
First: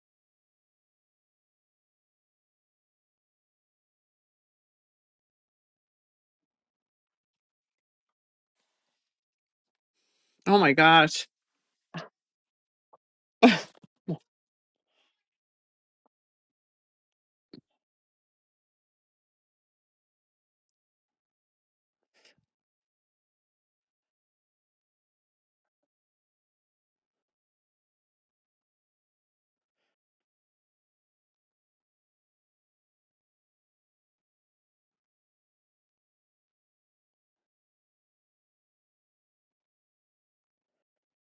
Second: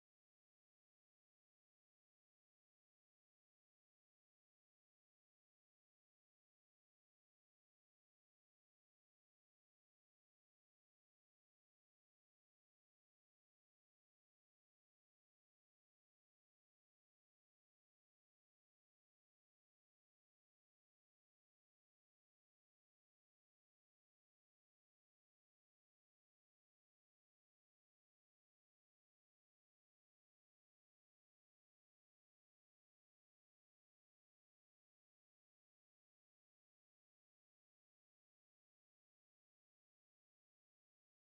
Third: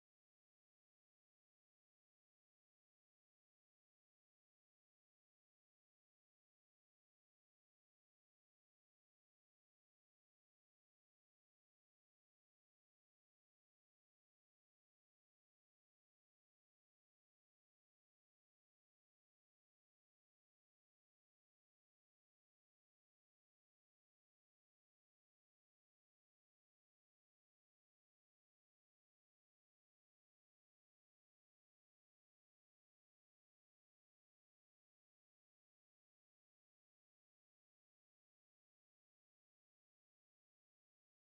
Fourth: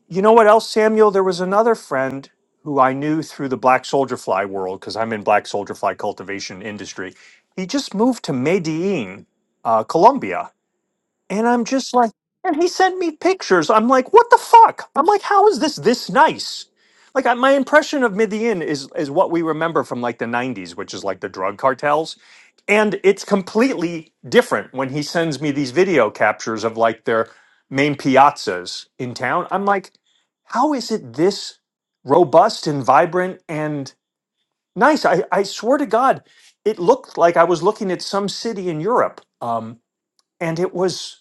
Speaker 2: You know what else, Samuel? There was another friend who I knew through the black soldier fly world because I'm in black soldier fly cultivation industry. He just moved to Medellin, uh, Colombia.
Speaker 1: Oh my gosh.
Speaker 2: And I'm just like, and he sent me pictures. I'm like, what the fuck? I'm like, how is this this nice? Like, I, my impression of Midian is is what we remember from like the '90s, which is like the drug cartels, and it's completely different when he sends me these video captures of like their main piazzas in town. I'm like, how is it this robust and vibrant and nice? I, I swear to God, it looked like I was looking at some city in Europe. Um, and it was.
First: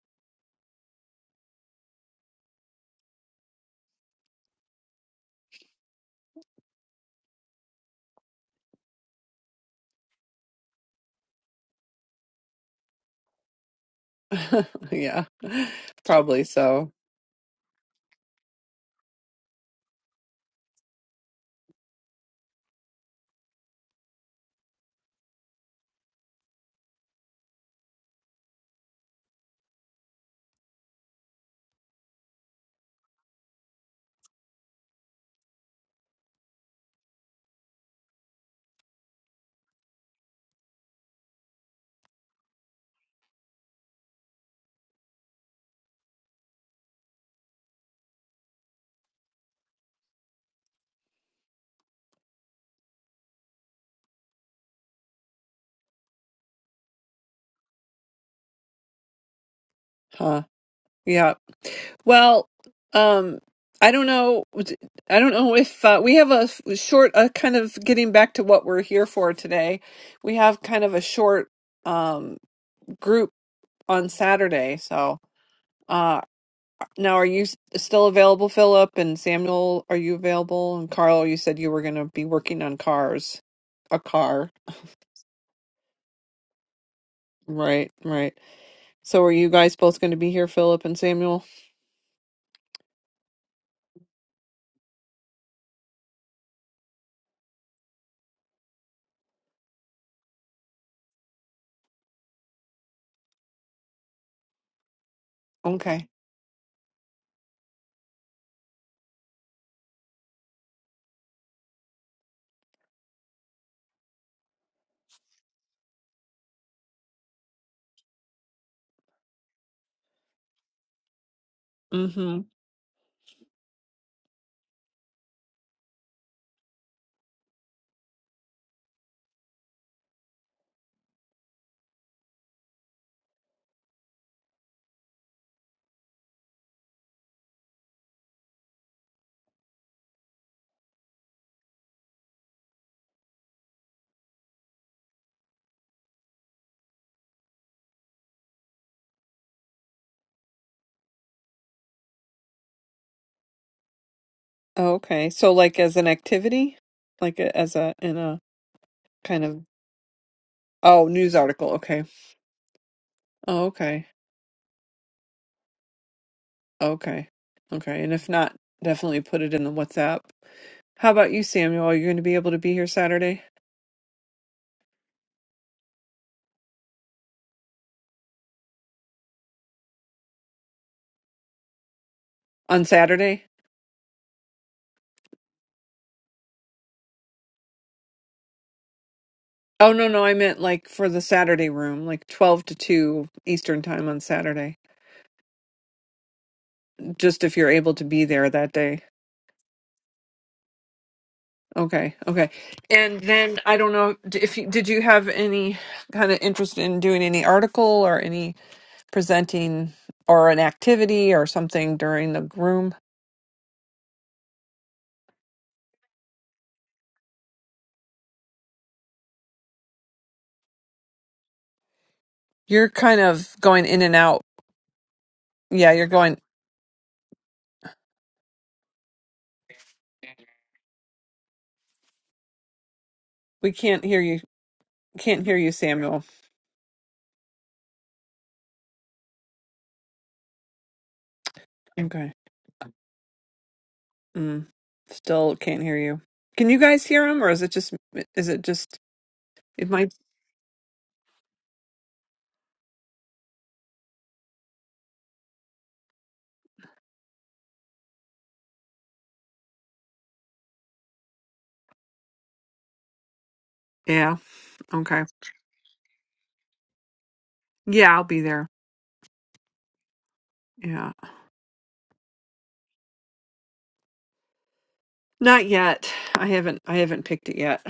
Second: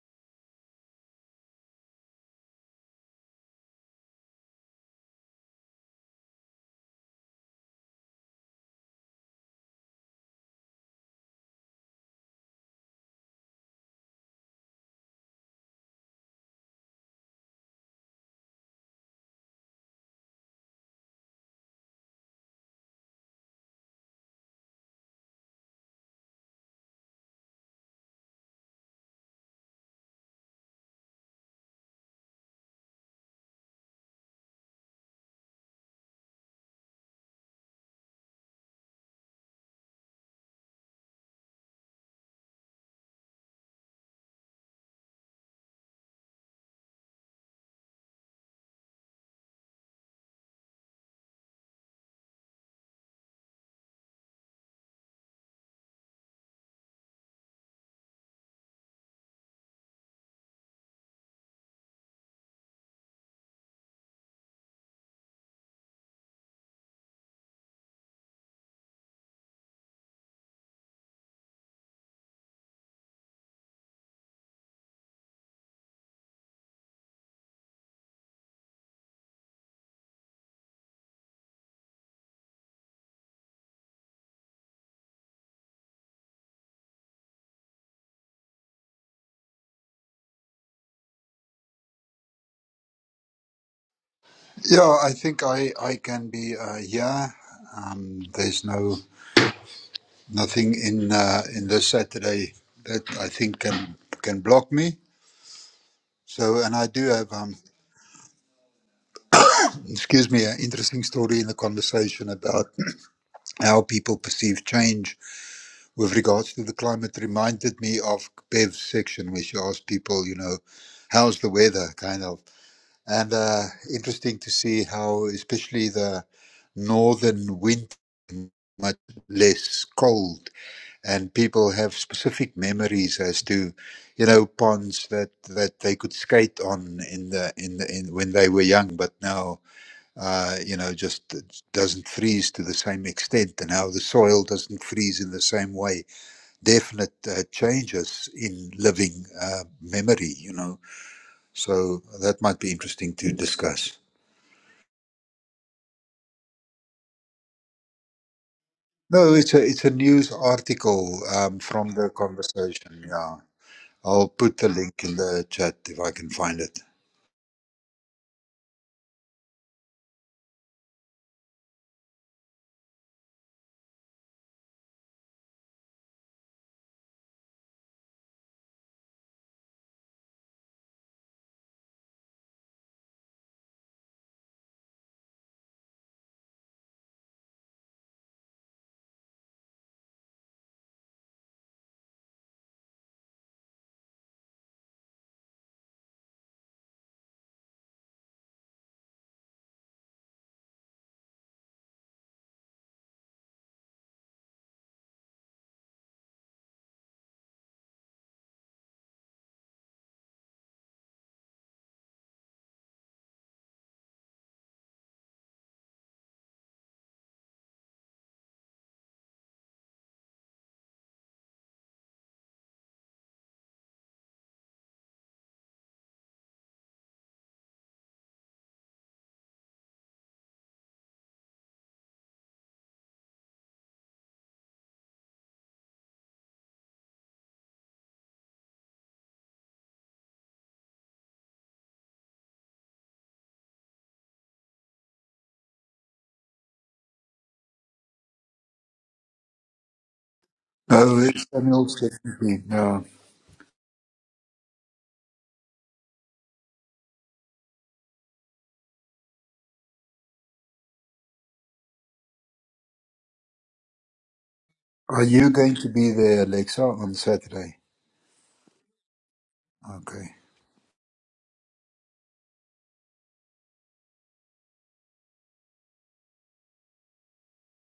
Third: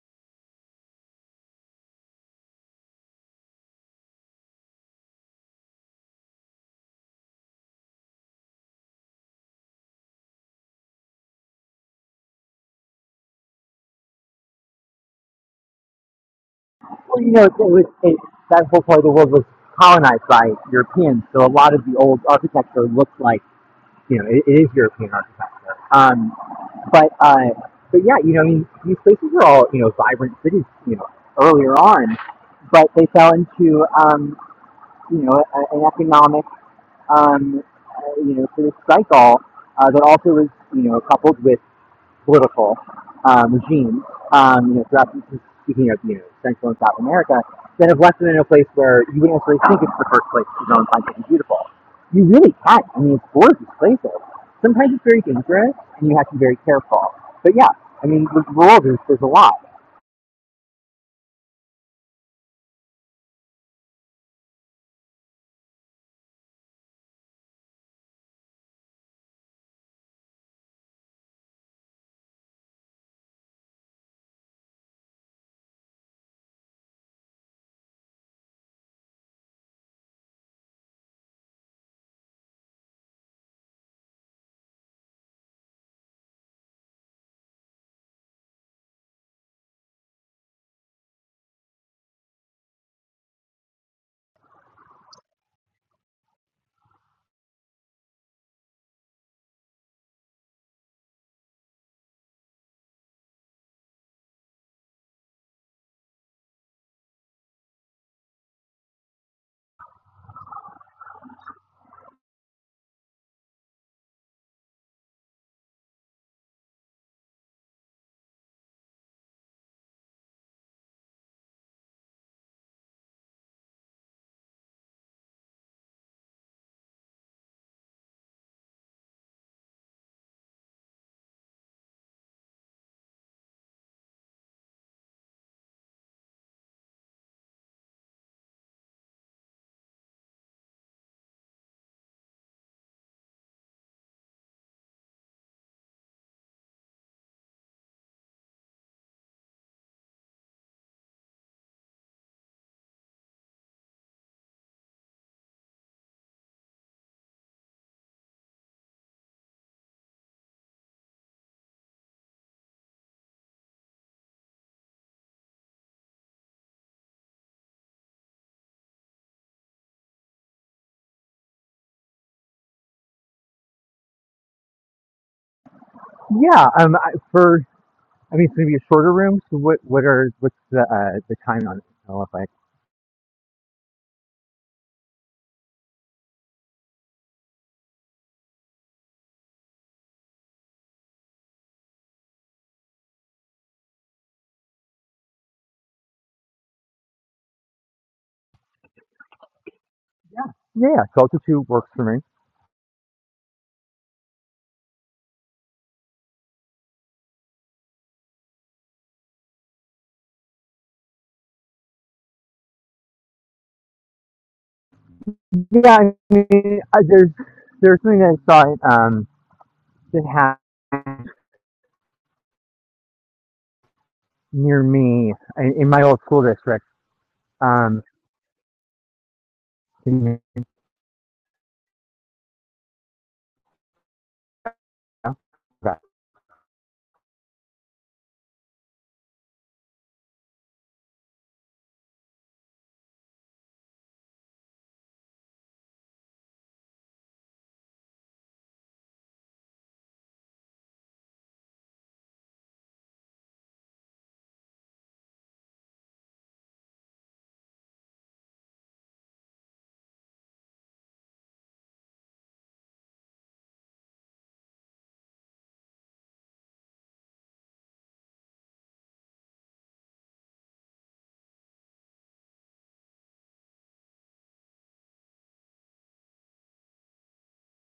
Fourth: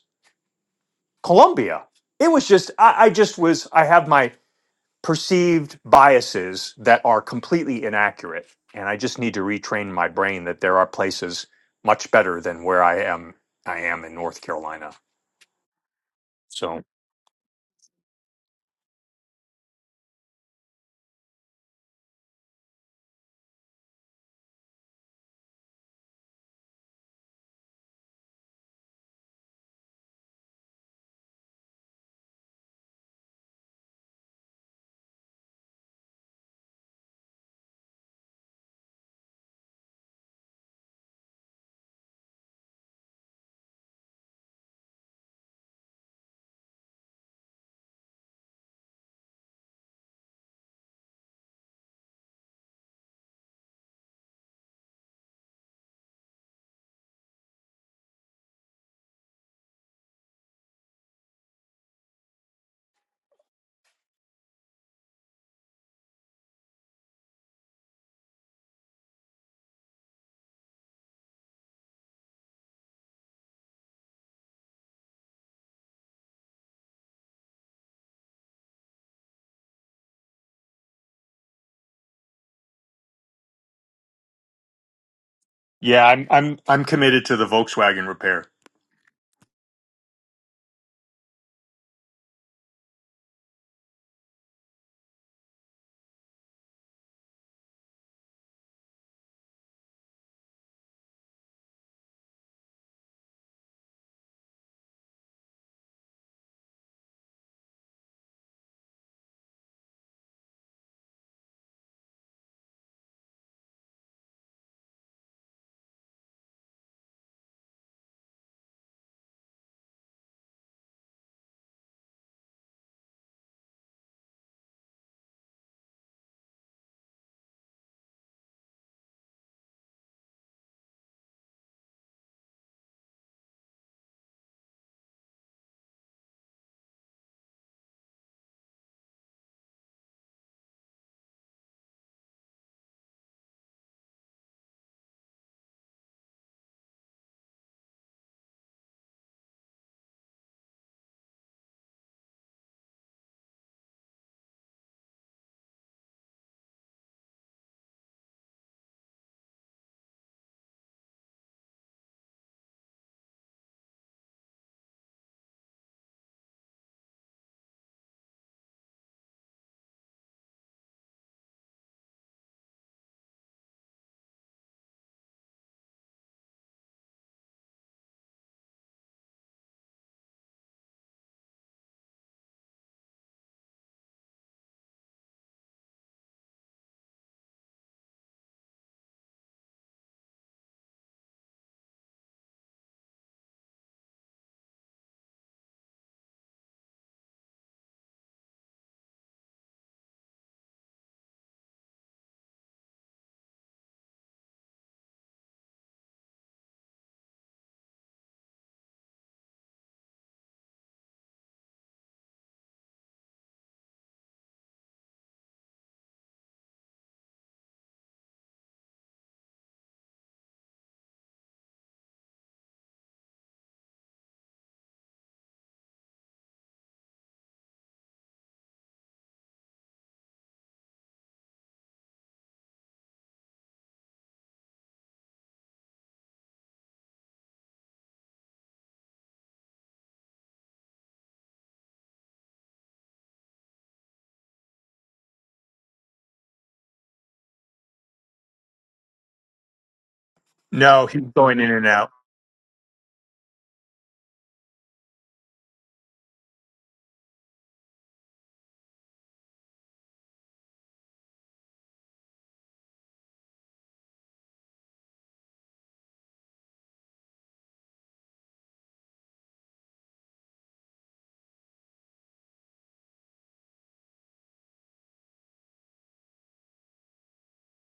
Speaker 2: Colombia. It was just I, I just was I have my perceived biases that are completely inaccurate, and I just need to retrain my brain that there are places much better than where I am. I am in North Carolina,
Speaker 1: yeah, probably
Speaker 2: so
Speaker 1: so.
Speaker 4: Well, you know, it was it, that whole part of the world was colonized by Europeans, so a lot of the old architecture looks like you know it, it is European architecture. Um, But uh, but yeah, you know, I mean, these places were all you know vibrant cities, you know, earlier on, but they fell into um, you know a, an economic um, uh, you know sort of cycle uh, that also was you know coupled with political um, regime, um, you know, throughout speaking of you know Central and South America, that have left them in a place where you wouldn't necessarily think it's the first place to go and find something beautiful. You really can. I mean, it's gorgeous places. Sometimes it's very dangerous, and you have to be very careful. But yeah, I mean, the world is there's a lot.
Speaker 1: Huh. Yeah. Well, um, I don't know. I don't know if uh, we have a f- short, uh, kind of getting back to what we're here for today. We have kind of a short um, group on Saturday. So uh, now, are you s- still available, Philip and Samuel? Are you available? And Carl, you said you were going to be working on cars, a car,
Speaker 2: yeah, I'm I'm I'm committed to the
Speaker 1: right?
Speaker 2: Volkswagen
Speaker 1: Right.
Speaker 2: repair.
Speaker 1: So, are you guys both going to be here, Philip and Samuel?
Speaker 3: Yeah, I think I I can be uh, yeah. Um, there's no nothing in uh, in this Saturday that I think can can block me.
Speaker 1: Okay.
Speaker 3: So, and I do have um, excuse me, an interesting story in the conversation about how people perceive change with regards to the climate. Reminded me of Bev's section where she asked people, you know, how's the weather, kind of. And uh, interesting to see how, especially the northern winter, much less cold, and people have specific memories as to, you know, ponds that, that they could skate on in the in the in when they were young, but now, uh, you know, just it doesn't freeze to the same extent, and how the soil doesn't freeze in the same way. Definite uh, changes in living uh, memory, you know. So that might be interesting to discuss.
Speaker 1: Oh, okay. So like as an activity? Like a, as a in a
Speaker 3: No,
Speaker 1: kind
Speaker 3: it's
Speaker 1: of
Speaker 3: a it's a news
Speaker 1: oh,
Speaker 3: article
Speaker 1: news
Speaker 3: um,
Speaker 1: article.
Speaker 3: from
Speaker 1: Okay.
Speaker 3: the conversation. Yeah,
Speaker 1: Oh, okay.
Speaker 3: I'll put the link in the chat if I can find it.
Speaker 1: Okay. Okay. And if not, definitely put it in the WhatsApp. How about you, Samuel? Are you going to be able to be here Saturday?
Speaker 4: Yeah. Um. for I mean, it's gonna be a shorter room. So what? What are? What's the uh, the time on it? Oh, if I
Speaker 1: On Saturday? Oh, no, no. I meant like for the Saturday room, like 12 to 2 Eastern time on Saturday. Just if you're able to be there that day.
Speaker 4: Yeah. yeah. yeah, Twelve to two works for
Speaker 1: Okay.
Speaker 4: me.
Speaker 1: Okay. And then I don't know d- if you, did you have any kind of interest in doing any article or any presenting or an activity or something during the room.
Speaker 4: Yeah. I mean, I, there's there's something that I saw. um, that happened
Speaker 1: You're kind of going in and out.
Speaker 4: near me in,
Speaker 1: Yeah,
Speaker 4: my
Speaker 1: you're
Speaker 4: old
Speaker 1: going.
Speaker 4: school district. Um, can you
Speaker 1: We can't hear you.
Speaker 4: hear me now?
Speaker 1: Can't hear you,
Speaker 4: Okay.
Speaker 1: Samuel. Okay. Mm, still can't hear you. Can you guys hear him, or is it just? Is it just? It might.
Speaker 2: No,
Speaker 3: No,
Speaker 2: he's
Speaker 3: it's
Speaker 2: going in and
Speaker 3: Samuel
Speaker 2: out.
Speaker 3: Stephanie. Yeah.
Speaker 1: Yeah.
Speaker 3: Are
Speaker 1: Okay.
Speaker 3: you going to be there, Alexa, on Saturday?
Speaker 1: Yeah, I'll be there.
Speaker 3: Okay.
Speaker 1: Yeah. Not yet. I haven't. I haven't picked it yet.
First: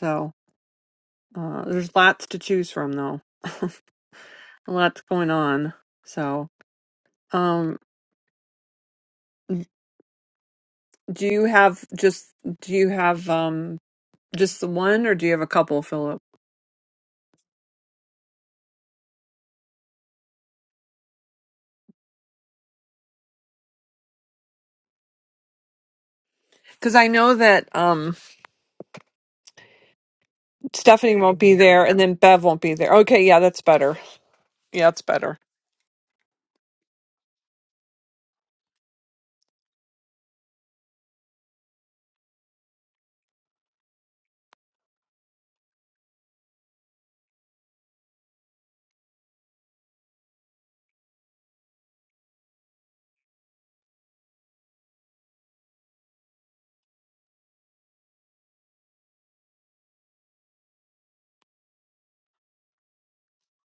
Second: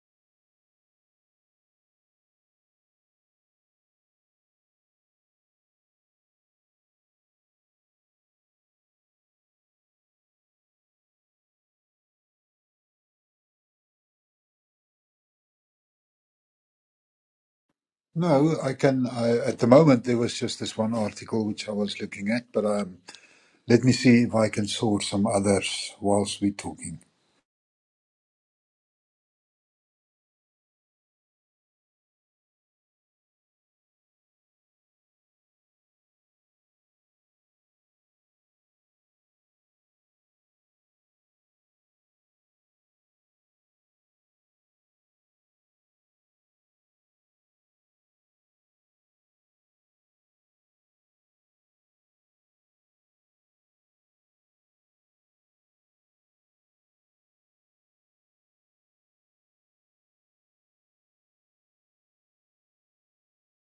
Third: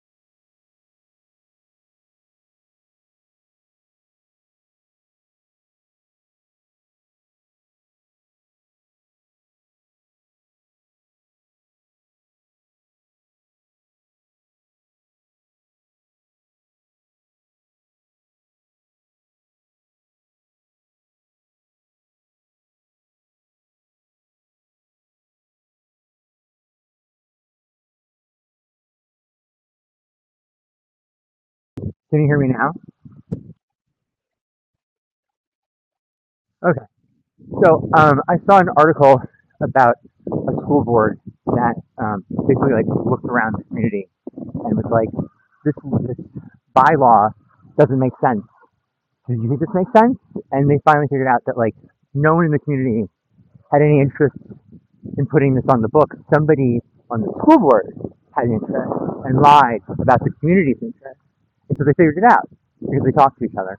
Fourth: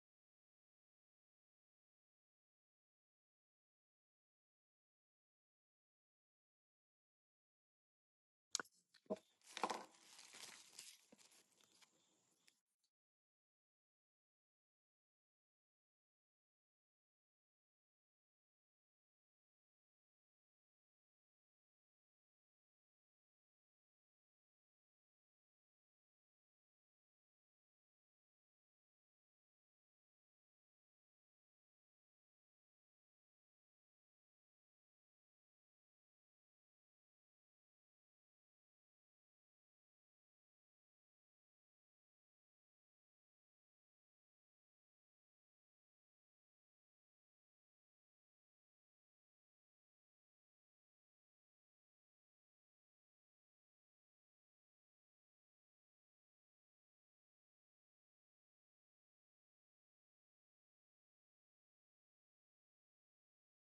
Speaker 1: So uh, there's lots to choose from, though. Lots going on. So um Do you have just do you have um just the one or do you have a couple, Philip?
Speaker 3: No, I can. I, at the moment, there was just this one article which I was looking at, but um, let me see if I can source some others whilst we're talking.
Speaker 1: Because I know that um Stephanie won't be there and then
Speaker 4: Can you hear
Speaker 1: Bev
Speaker 4: me
Speaker 1: won't
Speaker 4: now?
Speaker 1: be there. Okay, yeah, that's better. Yeah, that's better.
Speaker 4: Okay. So um, I saw an article about a school board that um, basically like looked around the community and was like, this, this bylaw doesn't make sense. Do you think this makes sense? And they finally figured out that like no one in the community had any interest in putting this on the book. Somebody on the school board had interest and lied about the community's interest. And so they figured it out because they talked to each other.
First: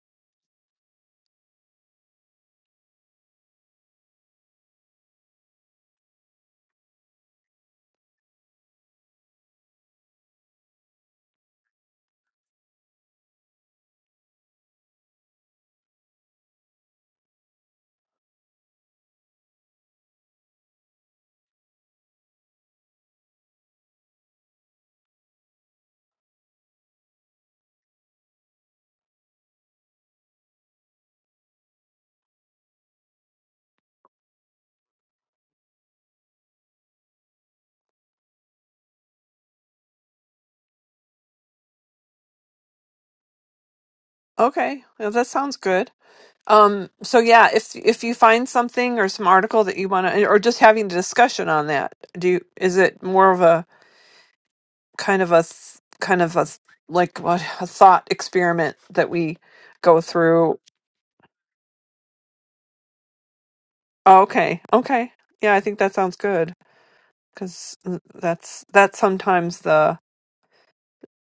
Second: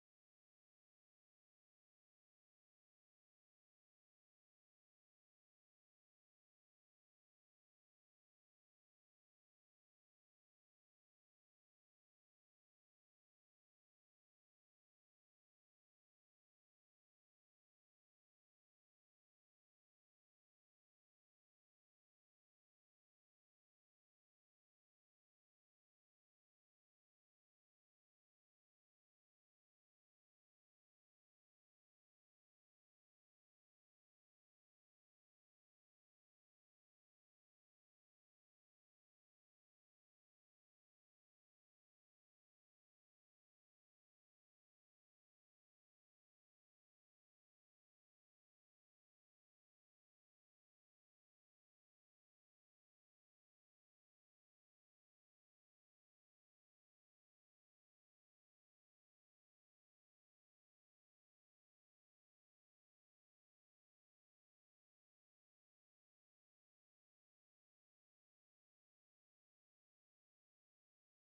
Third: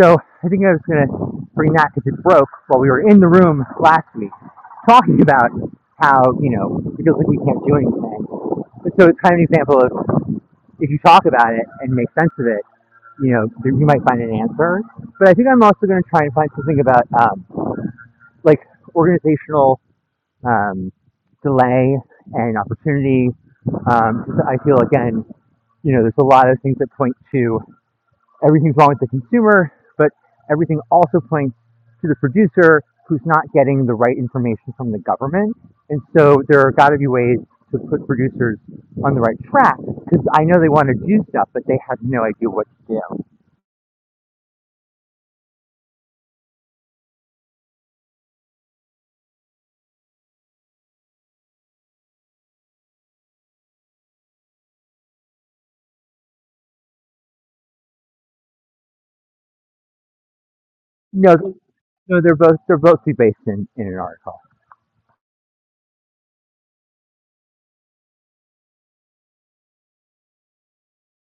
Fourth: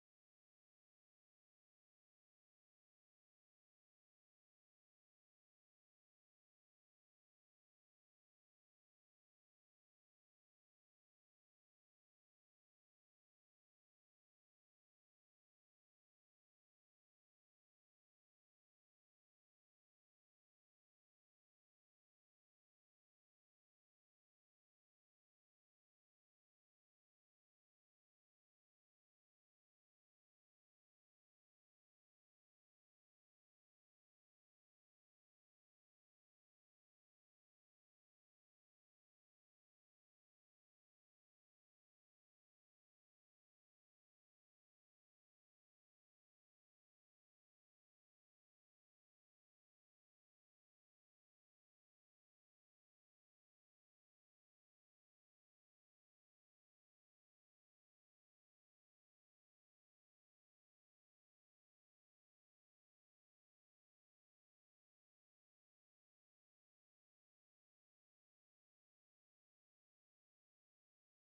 Speaker 4: So I think I was going to bring that because it broke while we were in the room last week talking about how, you know, it feels like we can't do anything. So it's kind of an example of if you talk about it and make sense of it, you know, you might find an answer. But I think I'm also going to try and find something about um, like organizational um, delay and opportunity. Um, 'cause I feel again, you know, there's a lot of things that point to everything's wrong with the consumer, but everything also points to the producer who's not getting the right information from the government. And so there are got to be ways to put producers on the right track because I know they want to do stuff, but they have no idea what to do.
Speaker 1: Okay, well, that sounds good. Um, so yeah, if if you find something or some article that you want to, or just having a discussion on that, do you, is it more of a kind of a th- kind of a th- like what a thought experiment that we go through?
Speaker 4: No, no, they're both they're both based in, in an
Speaker 1: Oh,
Speaker 4: article.
Speaker 1: Okay, okay, yeah, I think that sounds good. because that's that's sometimes the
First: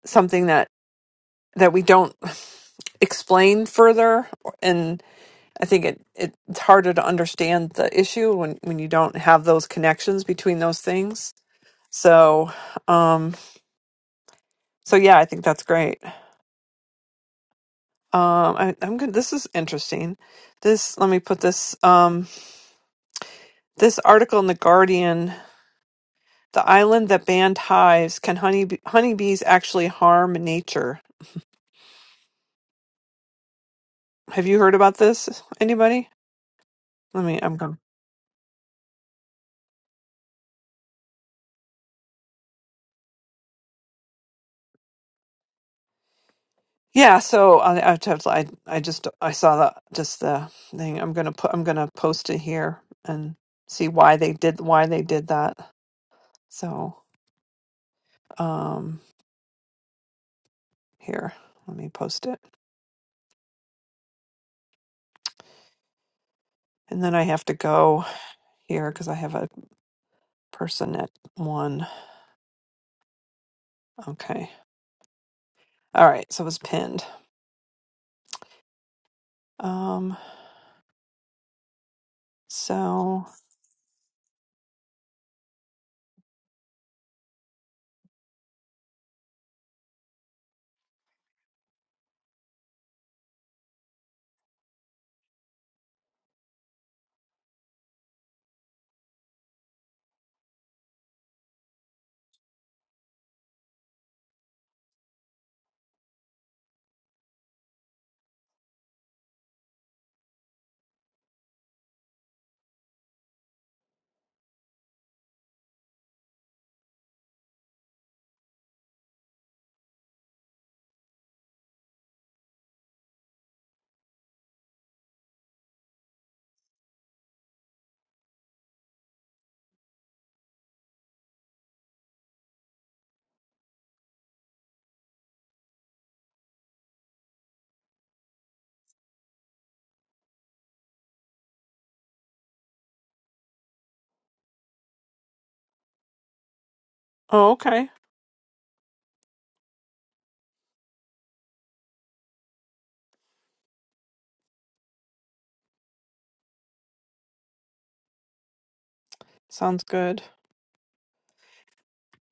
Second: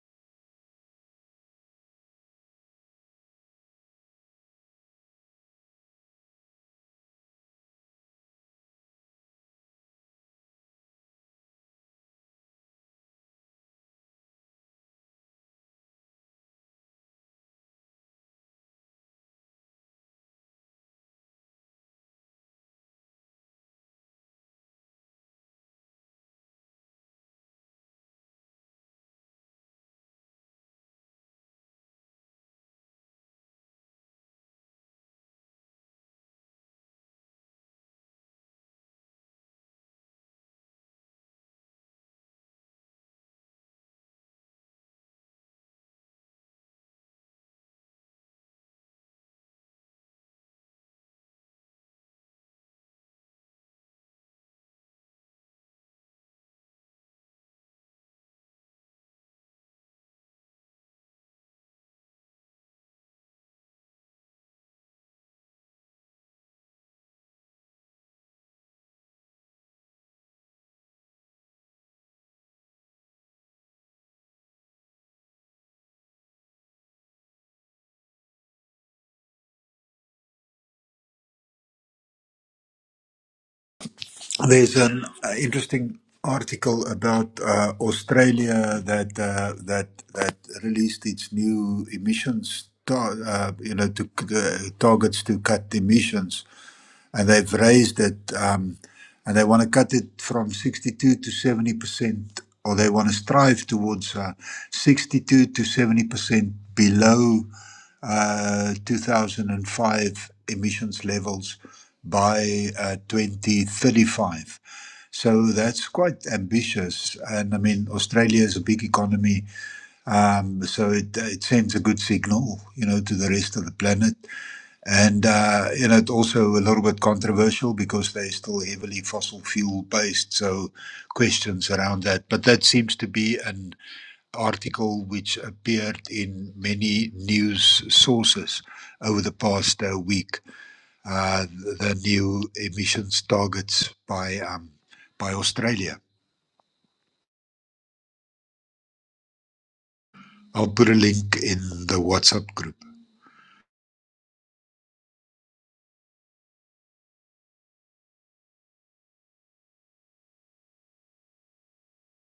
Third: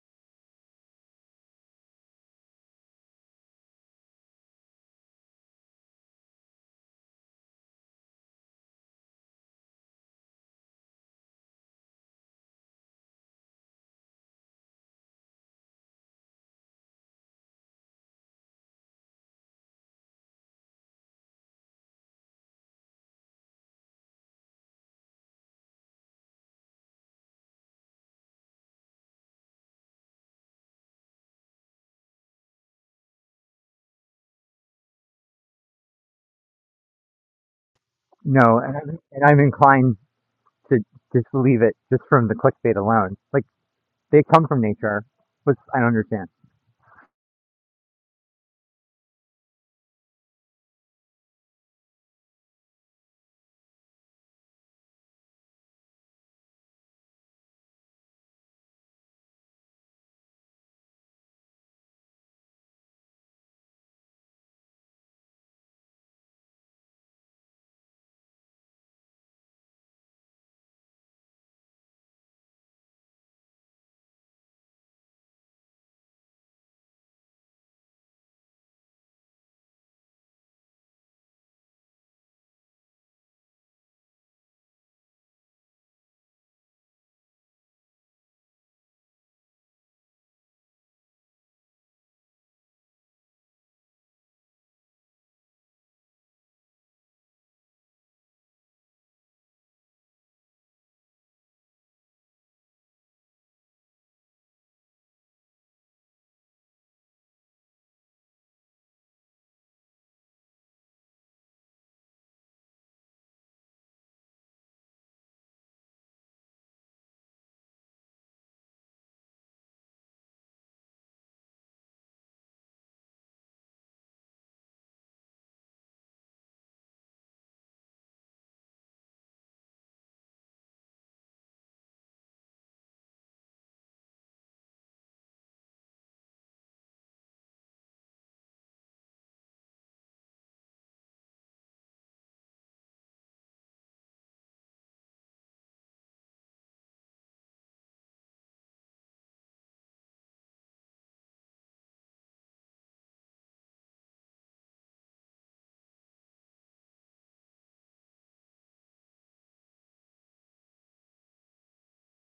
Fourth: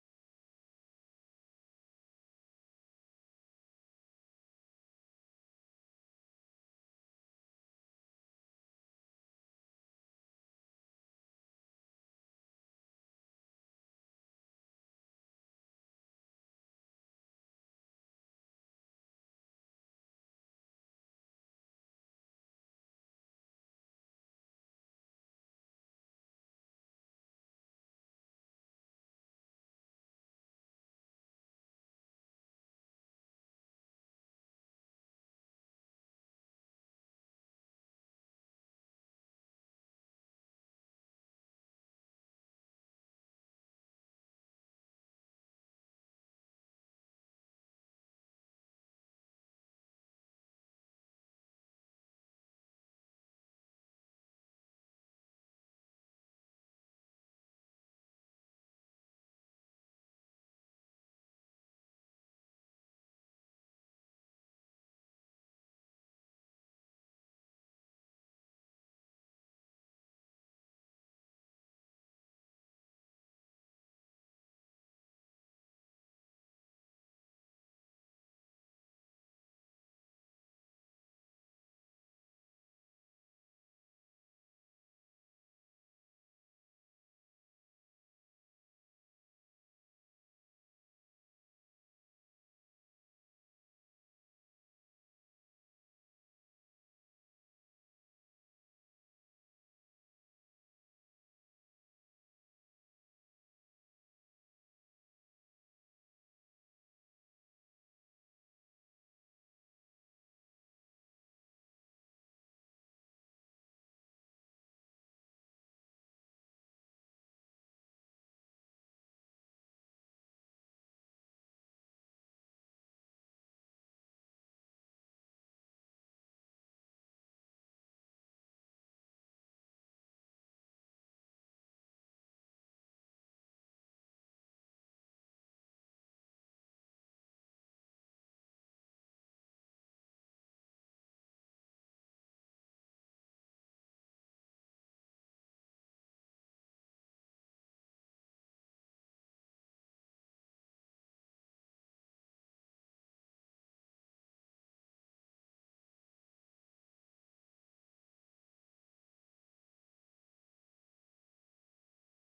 Speaker 1: something that that we don't explain further and i think it, it it's harder to understand the issue when when you don't have those connections between those things so um so yeah i think that's great um I, i'm good this is interesting this let me put this um this article in the guardian the island that banned hives can honey honeybees actually harm nature have you heard about this anybody Let me. I'm going. to
Speaker 4: No, and I'm, and I'm inclined to just leave it just from the clickbait alone. Like they come from nature, which I don't understand.
Speaker 1: Yeah. So I. I, just- I I just. I saw that. Just the thing. I'm gonna put. I'm gonna post it here and see why they did. Why they did that. So um. Here. Let me post it. And then I have to go here because I have a person at one. Okay. All right. So it was pinned. Um. So.
Speaker 3: There's an uh, interesting article about uh, Australia that uh, that that released its new emissions, tar- uh, you know, to, uh, targets to cut emissions, and they've raised it um, and they want to cut it from 62 to 70 percent or they want to strive towards uh, 62 to 70 percent below uh, 2005 emissions levels by uh, 2035 so that's quite ambitious and i mean australia is a big economy um, so it, it sends a good signal you know to the rest of the planet and uh, you know, it's also a little bit controversial because they're still heavily fossil fuel based. So questions around that. But that seems to be an article which appeared in many news sources over the past uh, week. Uh, the the new emissions targets by um, by Australia.
Speaker 1: Oh. Okay.
Speaker 3: I'll put a link in the WhatsApp group.
Speaker 1: Sounds good.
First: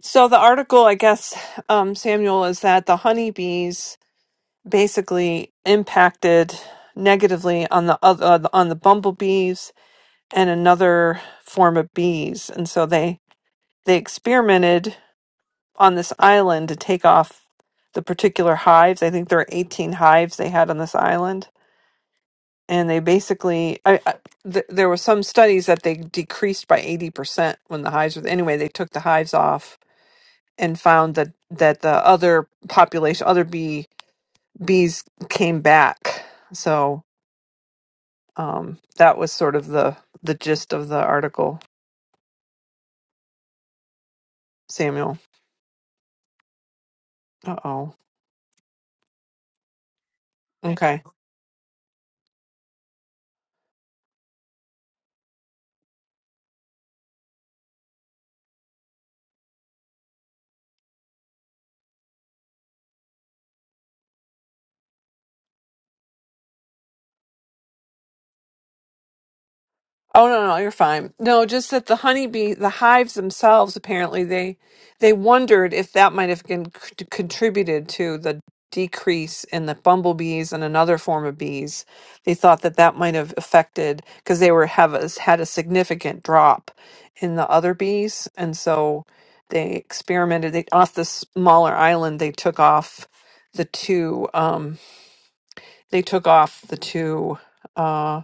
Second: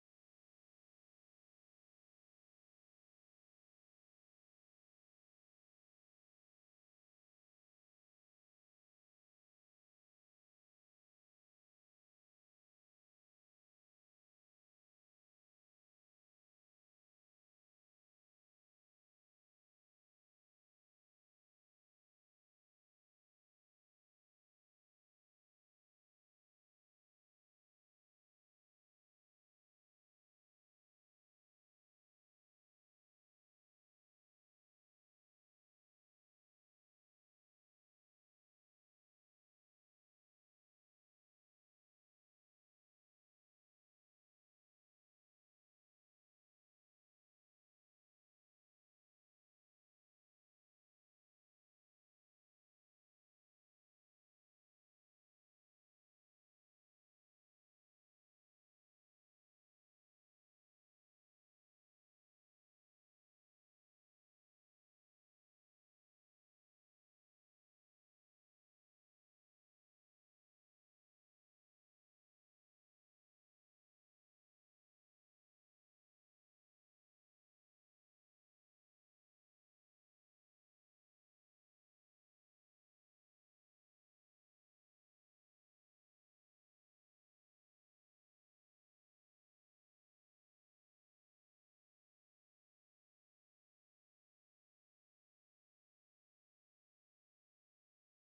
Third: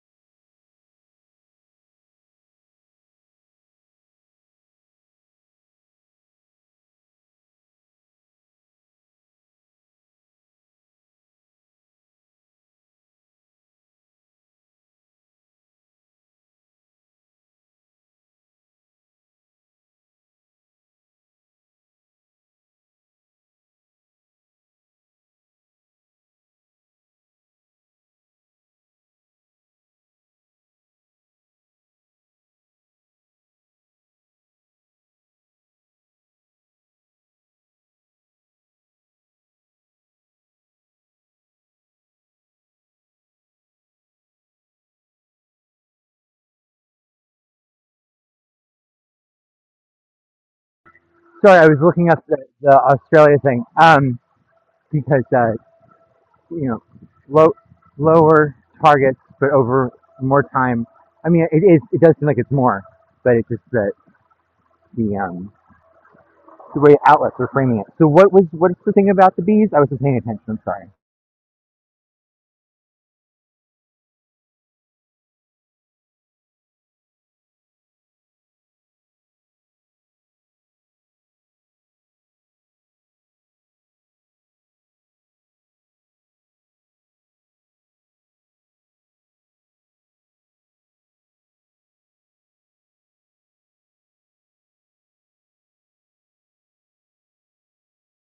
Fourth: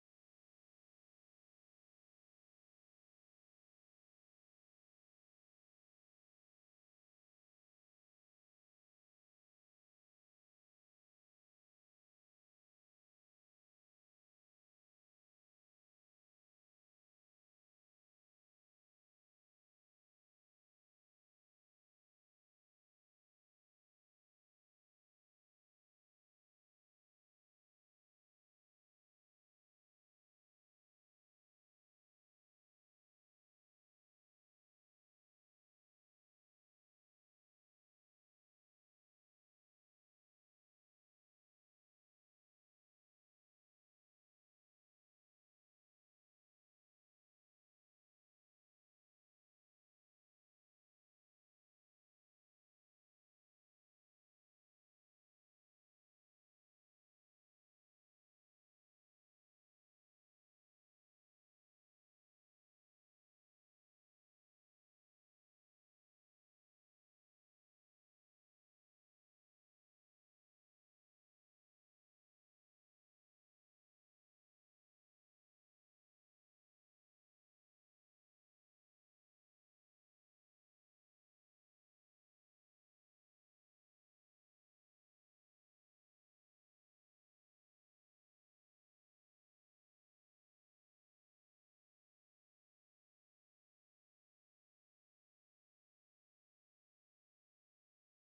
Speaker 1: So the article, I guess, um, Samuel, is that the honeybees basically impacted negatively on the other uh, on the bumblebees and another form of bees and so they they experimented on this island to take off the particular hives i think there are 18 hives they had on this island and they basically I, I, th- there were some studies that they decreased by 80% when the hives were anyway they took the hives off and found that that the other population other bee bees came back so Um, that was sort of the the gist of the article, Samuel. Uh oh. Okay.
Speaker 4: Sorry, I was looking up the, the Australia thing um, because uh, you know, low, lower targets, but over more time. I mean, it is, it does seem like it's more, but it's just that the, um, the way outlets are framing it. So what was, what's the thing about the bees? I wasn't paying
Speaker 1: Oh
Speaker 4: attention.
Speaker 1: no, no,
Speaker 4: I'm
Speaker 1: you're
Speaker 4: sorry.
Speaker 1: fine. No, just that the honeybee, the hives themselves, apparently they they wondered if that might have been c- contributed to the decrease in the bumblebees and another form of bees. They thought that that might have affected because they were have a, had a significant drop in the other bees, and so they experimented. They off the smaller island, they took off the two. Um, they took off the two. uh,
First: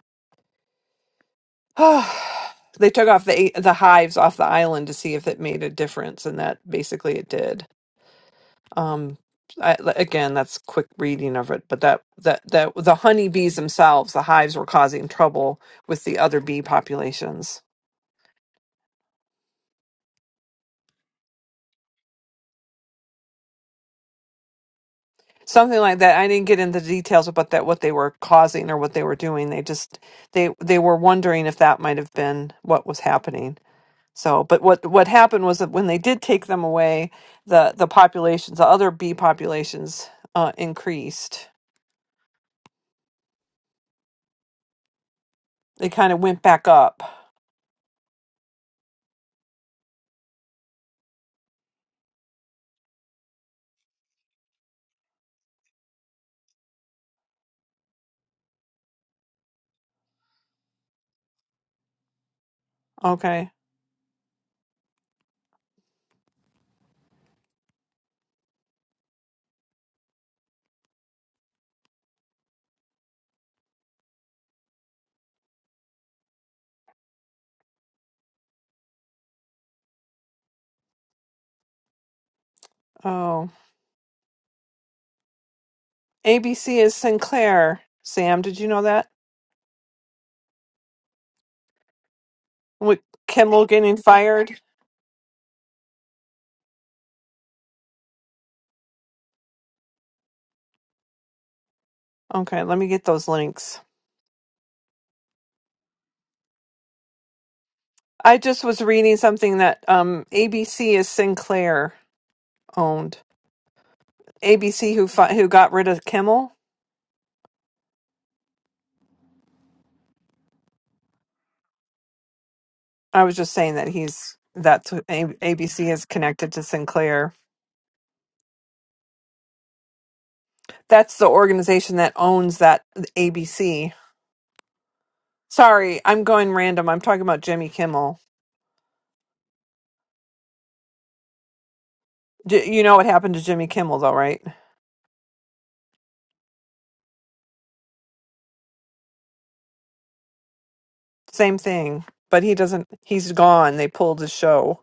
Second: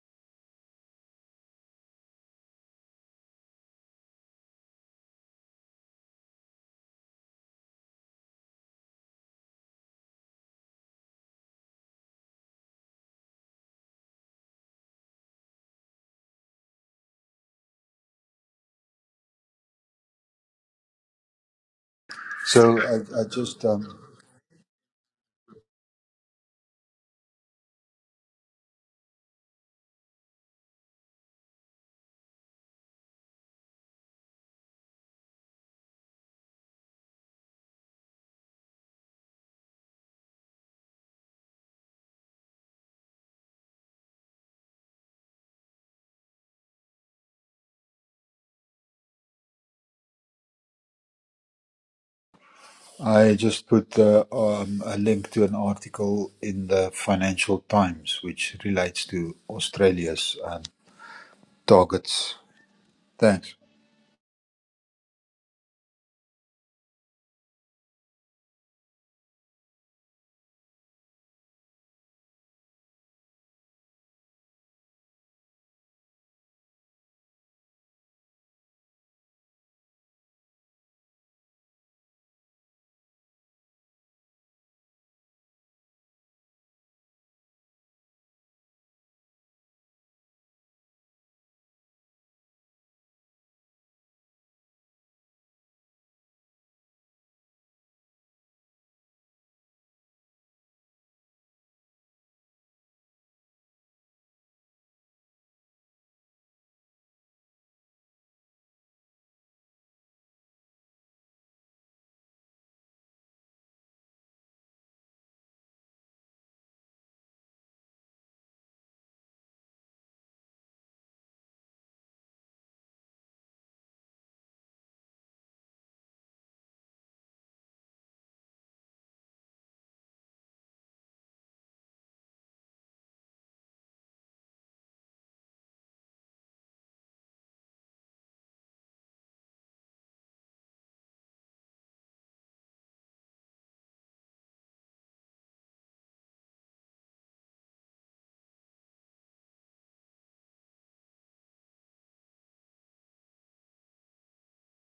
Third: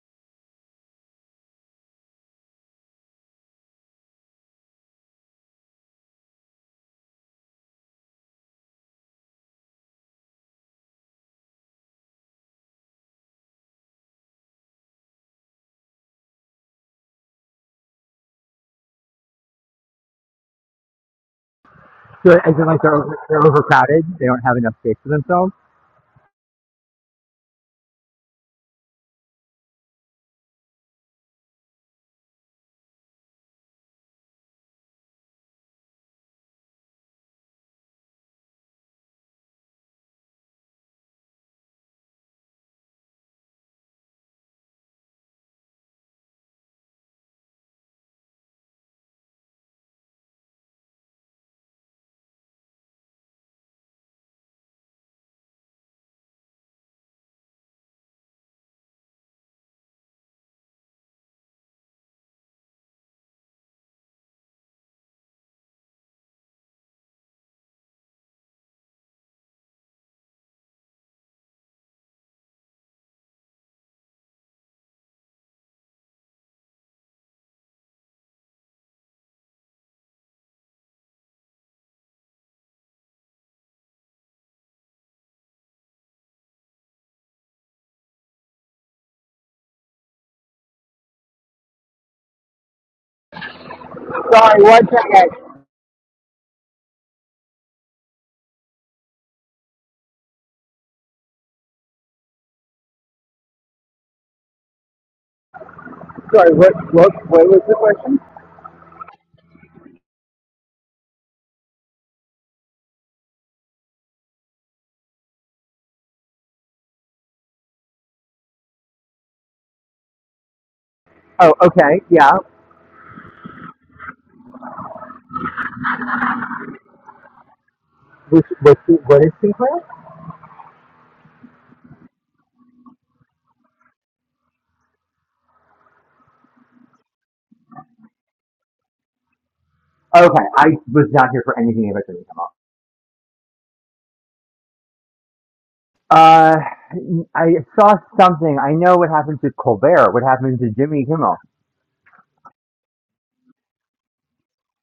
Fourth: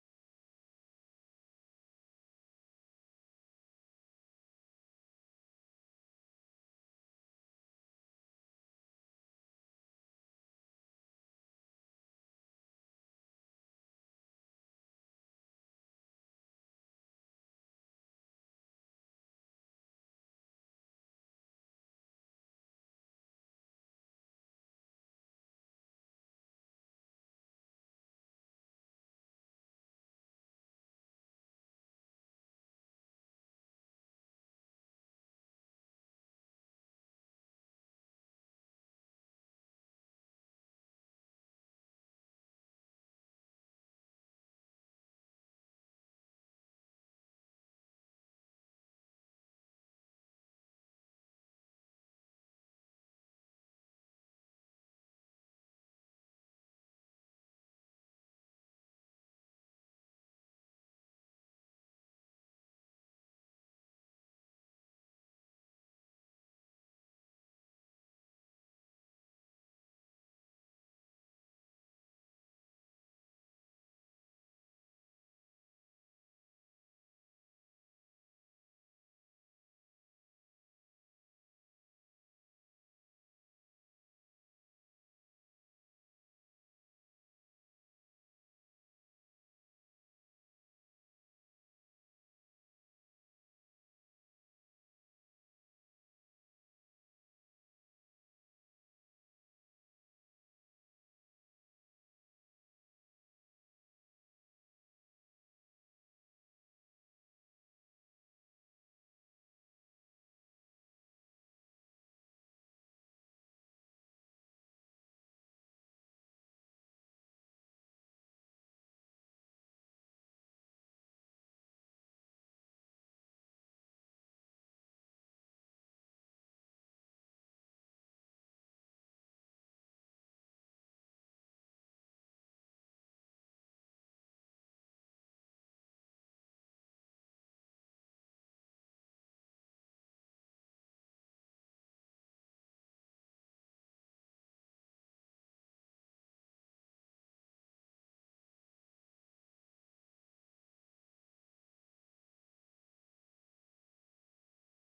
Speaker 1: they took off the the hives off the island to see if it made a difference, and that basically it did. Um, I, again, that's quick reading of it, but that that that the honeybees themselves, the hives were causing trouble with the other bee populations.
Speaker 4: So is it like
Speaker 3: So
Speaker 4: they're, over,
Speaker 3: I, I
Speaker 4: they're
Speaker 3: just um,
Speaker 4: overcrowded? They don't have enough space for themselves?
Speaker 1: Something like that. I didn't get into details about that what they were causing or what they were doing. They just they they were wondering if that might have been what was happening So, but what what happened was that when they did take them away, the the populations, the other bee populations, uh, increased. They kind of went back up.
Speaker 3: I just put the, um, a link to an article in the Financial Times, which relates to Australia's um, targets.
Speaker 1: Okay.
Speaker 3: Thanks.
Speaker 1: Oh, ABC is Sinclair. Sam, did you know that? With Kimmel getting fired.
Speaker 4: Sorry, one second.
Speaker 1: Okay, let me get those links.
Speaker 4: Sorry, what, what, what was the question?
Speaker 1: I just was reading something that um, ABC is Sinclair owned. ABC who fi- who got rid of Kimmel.
Speaker 4: Oh, okay. Yeah.
Speaker 1: I was just saying that he's that's who A- ABC is connected to Sinclair
Speaker 4: Which, which, what is Sinclair?
Speaker 1: That's the organization that owns that ABC. Sorry, I'm going random. I'm talking about Jimmy Kimmel.
Speaker 4: Okay. I was not here for anything about to come up.
Speaker 1: J- you know what happened to Jimmy Kimmel, though, right?
Speaker 4: Uh, I saw something. I know what happened to Colbert. What happened to Jimmy Kimmel?
Speaker 1: Same thing, but he doesn't. He's gone. They pulled his show.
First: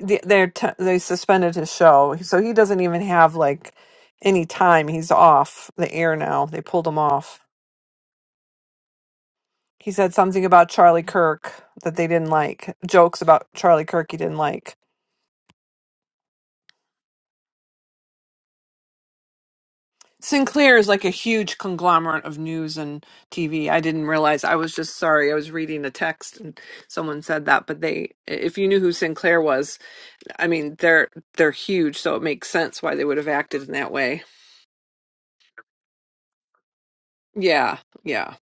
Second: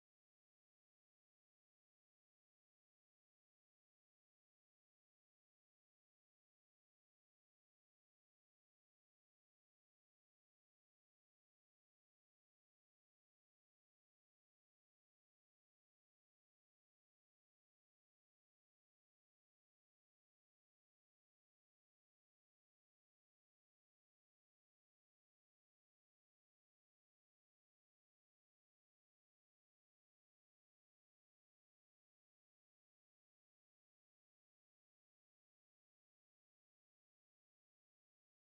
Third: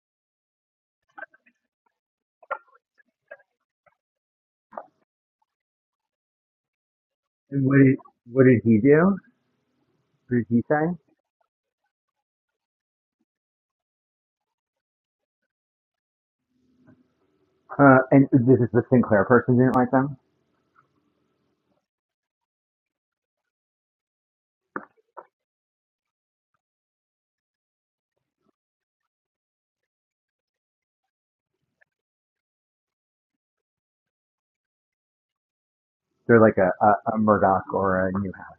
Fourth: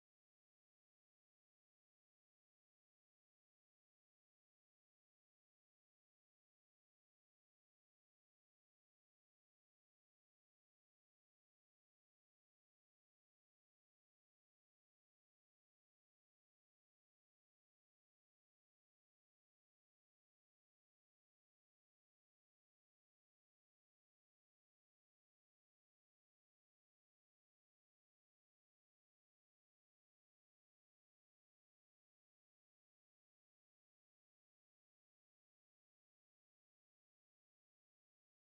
Speaker 1: They they're t- they suspended his show, so he doesn't even have like any time. He's off the air now. They pulled him off.
Speaker 4: And What did, what did he do?
Speaker 1: He said
Speaker 4: What
Speaker 1: something
Speaker 4: did he
Speaker 1: about
Speaker 4: say?
Speaker 1: Charlie Kirk that they didn't like. Jokes about Charlie Kirk he didn't like
Speaker 4: Uh, and this is the Sinclair person didn't like them.
Speaker 1: Sinclair is like a huge conglomerate of news and TV. I didn't realize. I was just sorry. I was reading a text and someone said that, but they if you knew who Sinclair was, I mean, they're they're huge, so it makes sense why they would have acted in that way.
Speaker 4: They're like a, a, a Murdoch
Speaker 1: Yeah.
Speaker 4: or a
Speaker 1: Yeah.
Speaker 4: Newhouse.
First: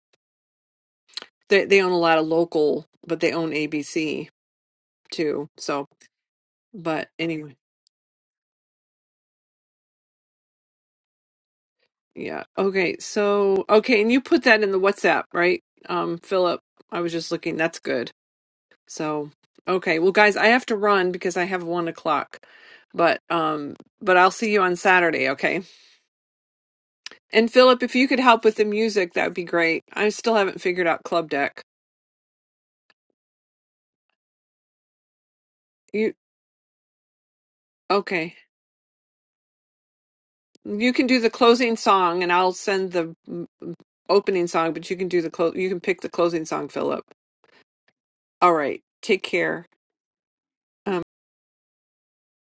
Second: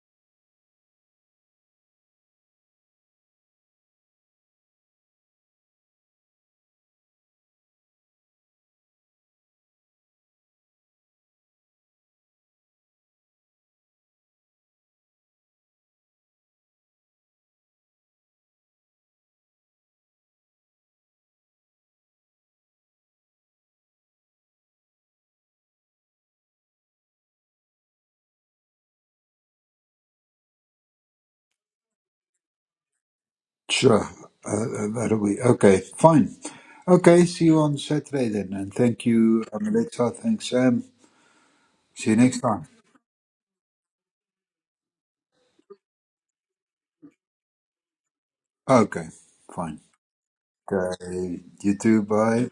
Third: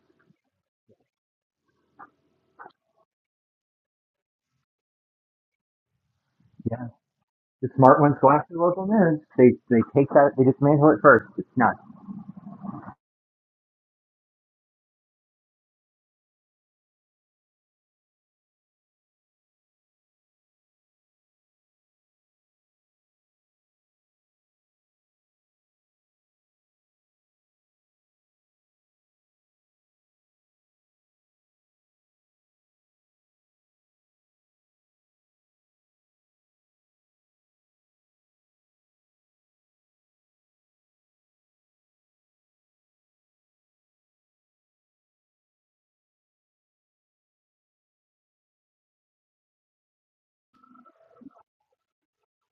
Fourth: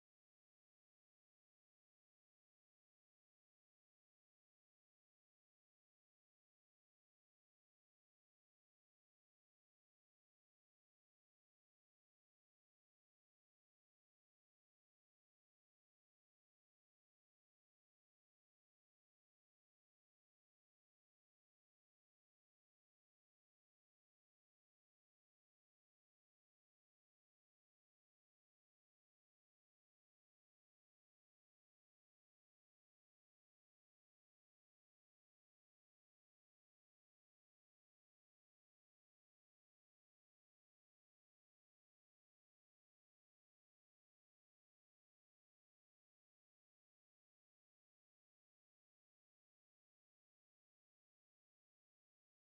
Speaker 1: They they own a lot of local, but they own ABC too. So,
Speaker 4: Yeah,
Speaker 1: but anyway.
Speaker 4: the smart ones go after local news. They they take that. They dismantle it first. It's nuts.
Speaker 1: Yeah. Okay. So, okay, and you put that in the WhatsApp, right? Um, Philip, I was just looking. That's good. So, okay. Well, guys, I have to run because I have one o'clock. But um, but I'll see you on Saturday, okay? And Philip, if you could help with the music, that would be great. I still haven't figured out club deck.
Speaker 3: Sure, uh, uh, that'll be okay.
Speaker 1: You
Speaker 3: Fine. Okay, see you on Saturday
Speaker 1: okay?
Speaker 3: then, and thank you, um, Alexa. Thanks, Sam.
Speaker 1: You can do the closing
Speaker 3: See you
Speaker 1: song, and
Speaker 3: next
Speaker 1: I'll
Speaker 3: time.
Speaker 1: send the mm, opening song. But you can do the close. You can pick the closing song, Philip. All right.
Speaker 3: Okay,
Speaker 1: Take care.
Speaker 3: fine. Okay, you too. Bye.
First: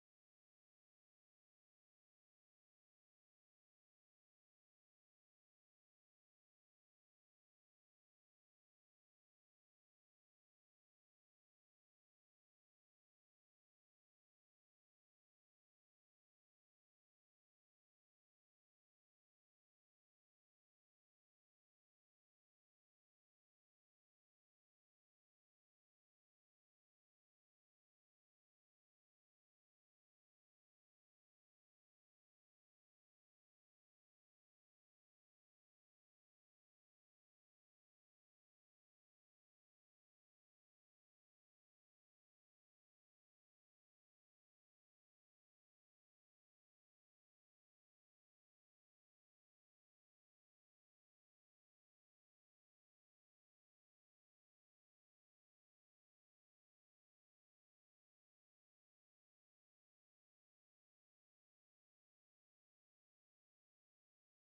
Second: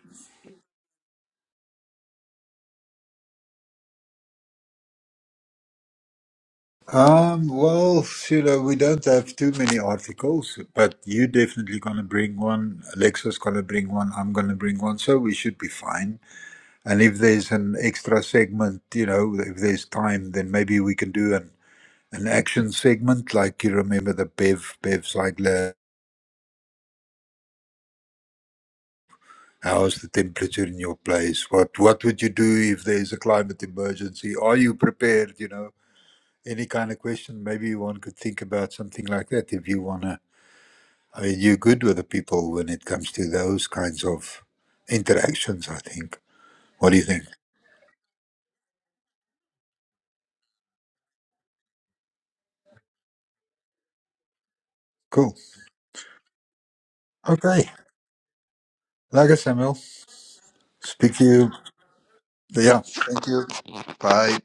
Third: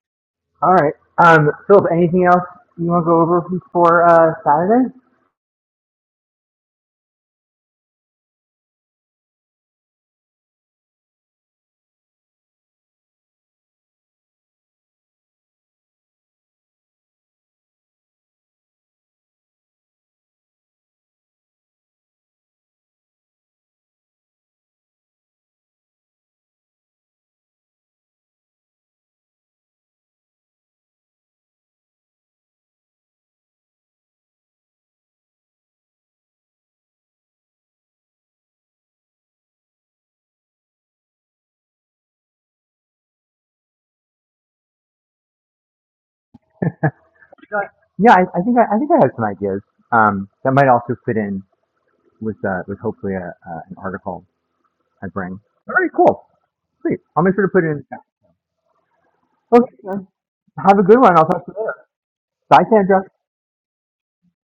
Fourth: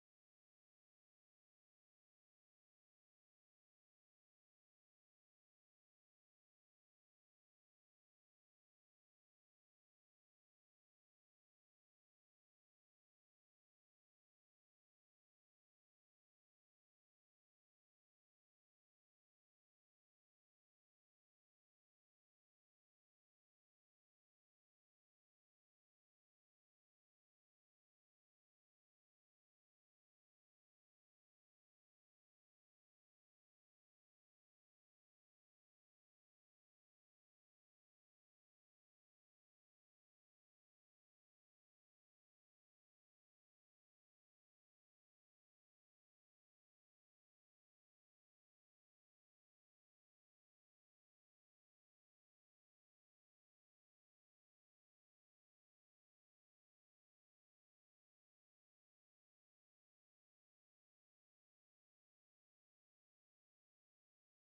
Speaker 4: All right. Um, Philip, anything else you want to go over for uh, Saturday?
Speaker 3: Um, well, Sheila, we don't have too many articles, but you definitely gonna bring one. Alexa's gonna bring one. I'm gonna bring one, so we should be fine. And if there's an extra segment, you know, if there's time, then maybe we can do an an action segment. Like you remember the Bev bev like, how's the temperature in your place? What what would you do if there's a climate emergency? Are you prepared? You know, any kind of question. Maybe one could think about something like that if you wanna I mean, you're good with the people when it comes to those kinds of interactions, I think. What do you think?
Speaker 4: Yeah, I, I think I, I think I have some ideas. Um, that might also fit in with uh, with hopefully a, uh, an article I bring.
Speaker 3: Cool.
Speaker 4: All right, cool. Sweet. I'll make sure to put it
Speaker 3: Okay.
Speaker 4: in the
Speaker 3: Lekker,
Speaker 4: chat. Okay.
Speaker 3: Samuel.
Speaker 4: Have a good
Speaker 3: Speak
Speaker 4: one.
Speaker 3: to
Speaker 4: I'll talk
Speaker 3: you.
Speaker 4: to you later. Bye,
Speaker 3: Yeah.
Speaker 4: Sandra.
Speaker 3: Thank you. Bye.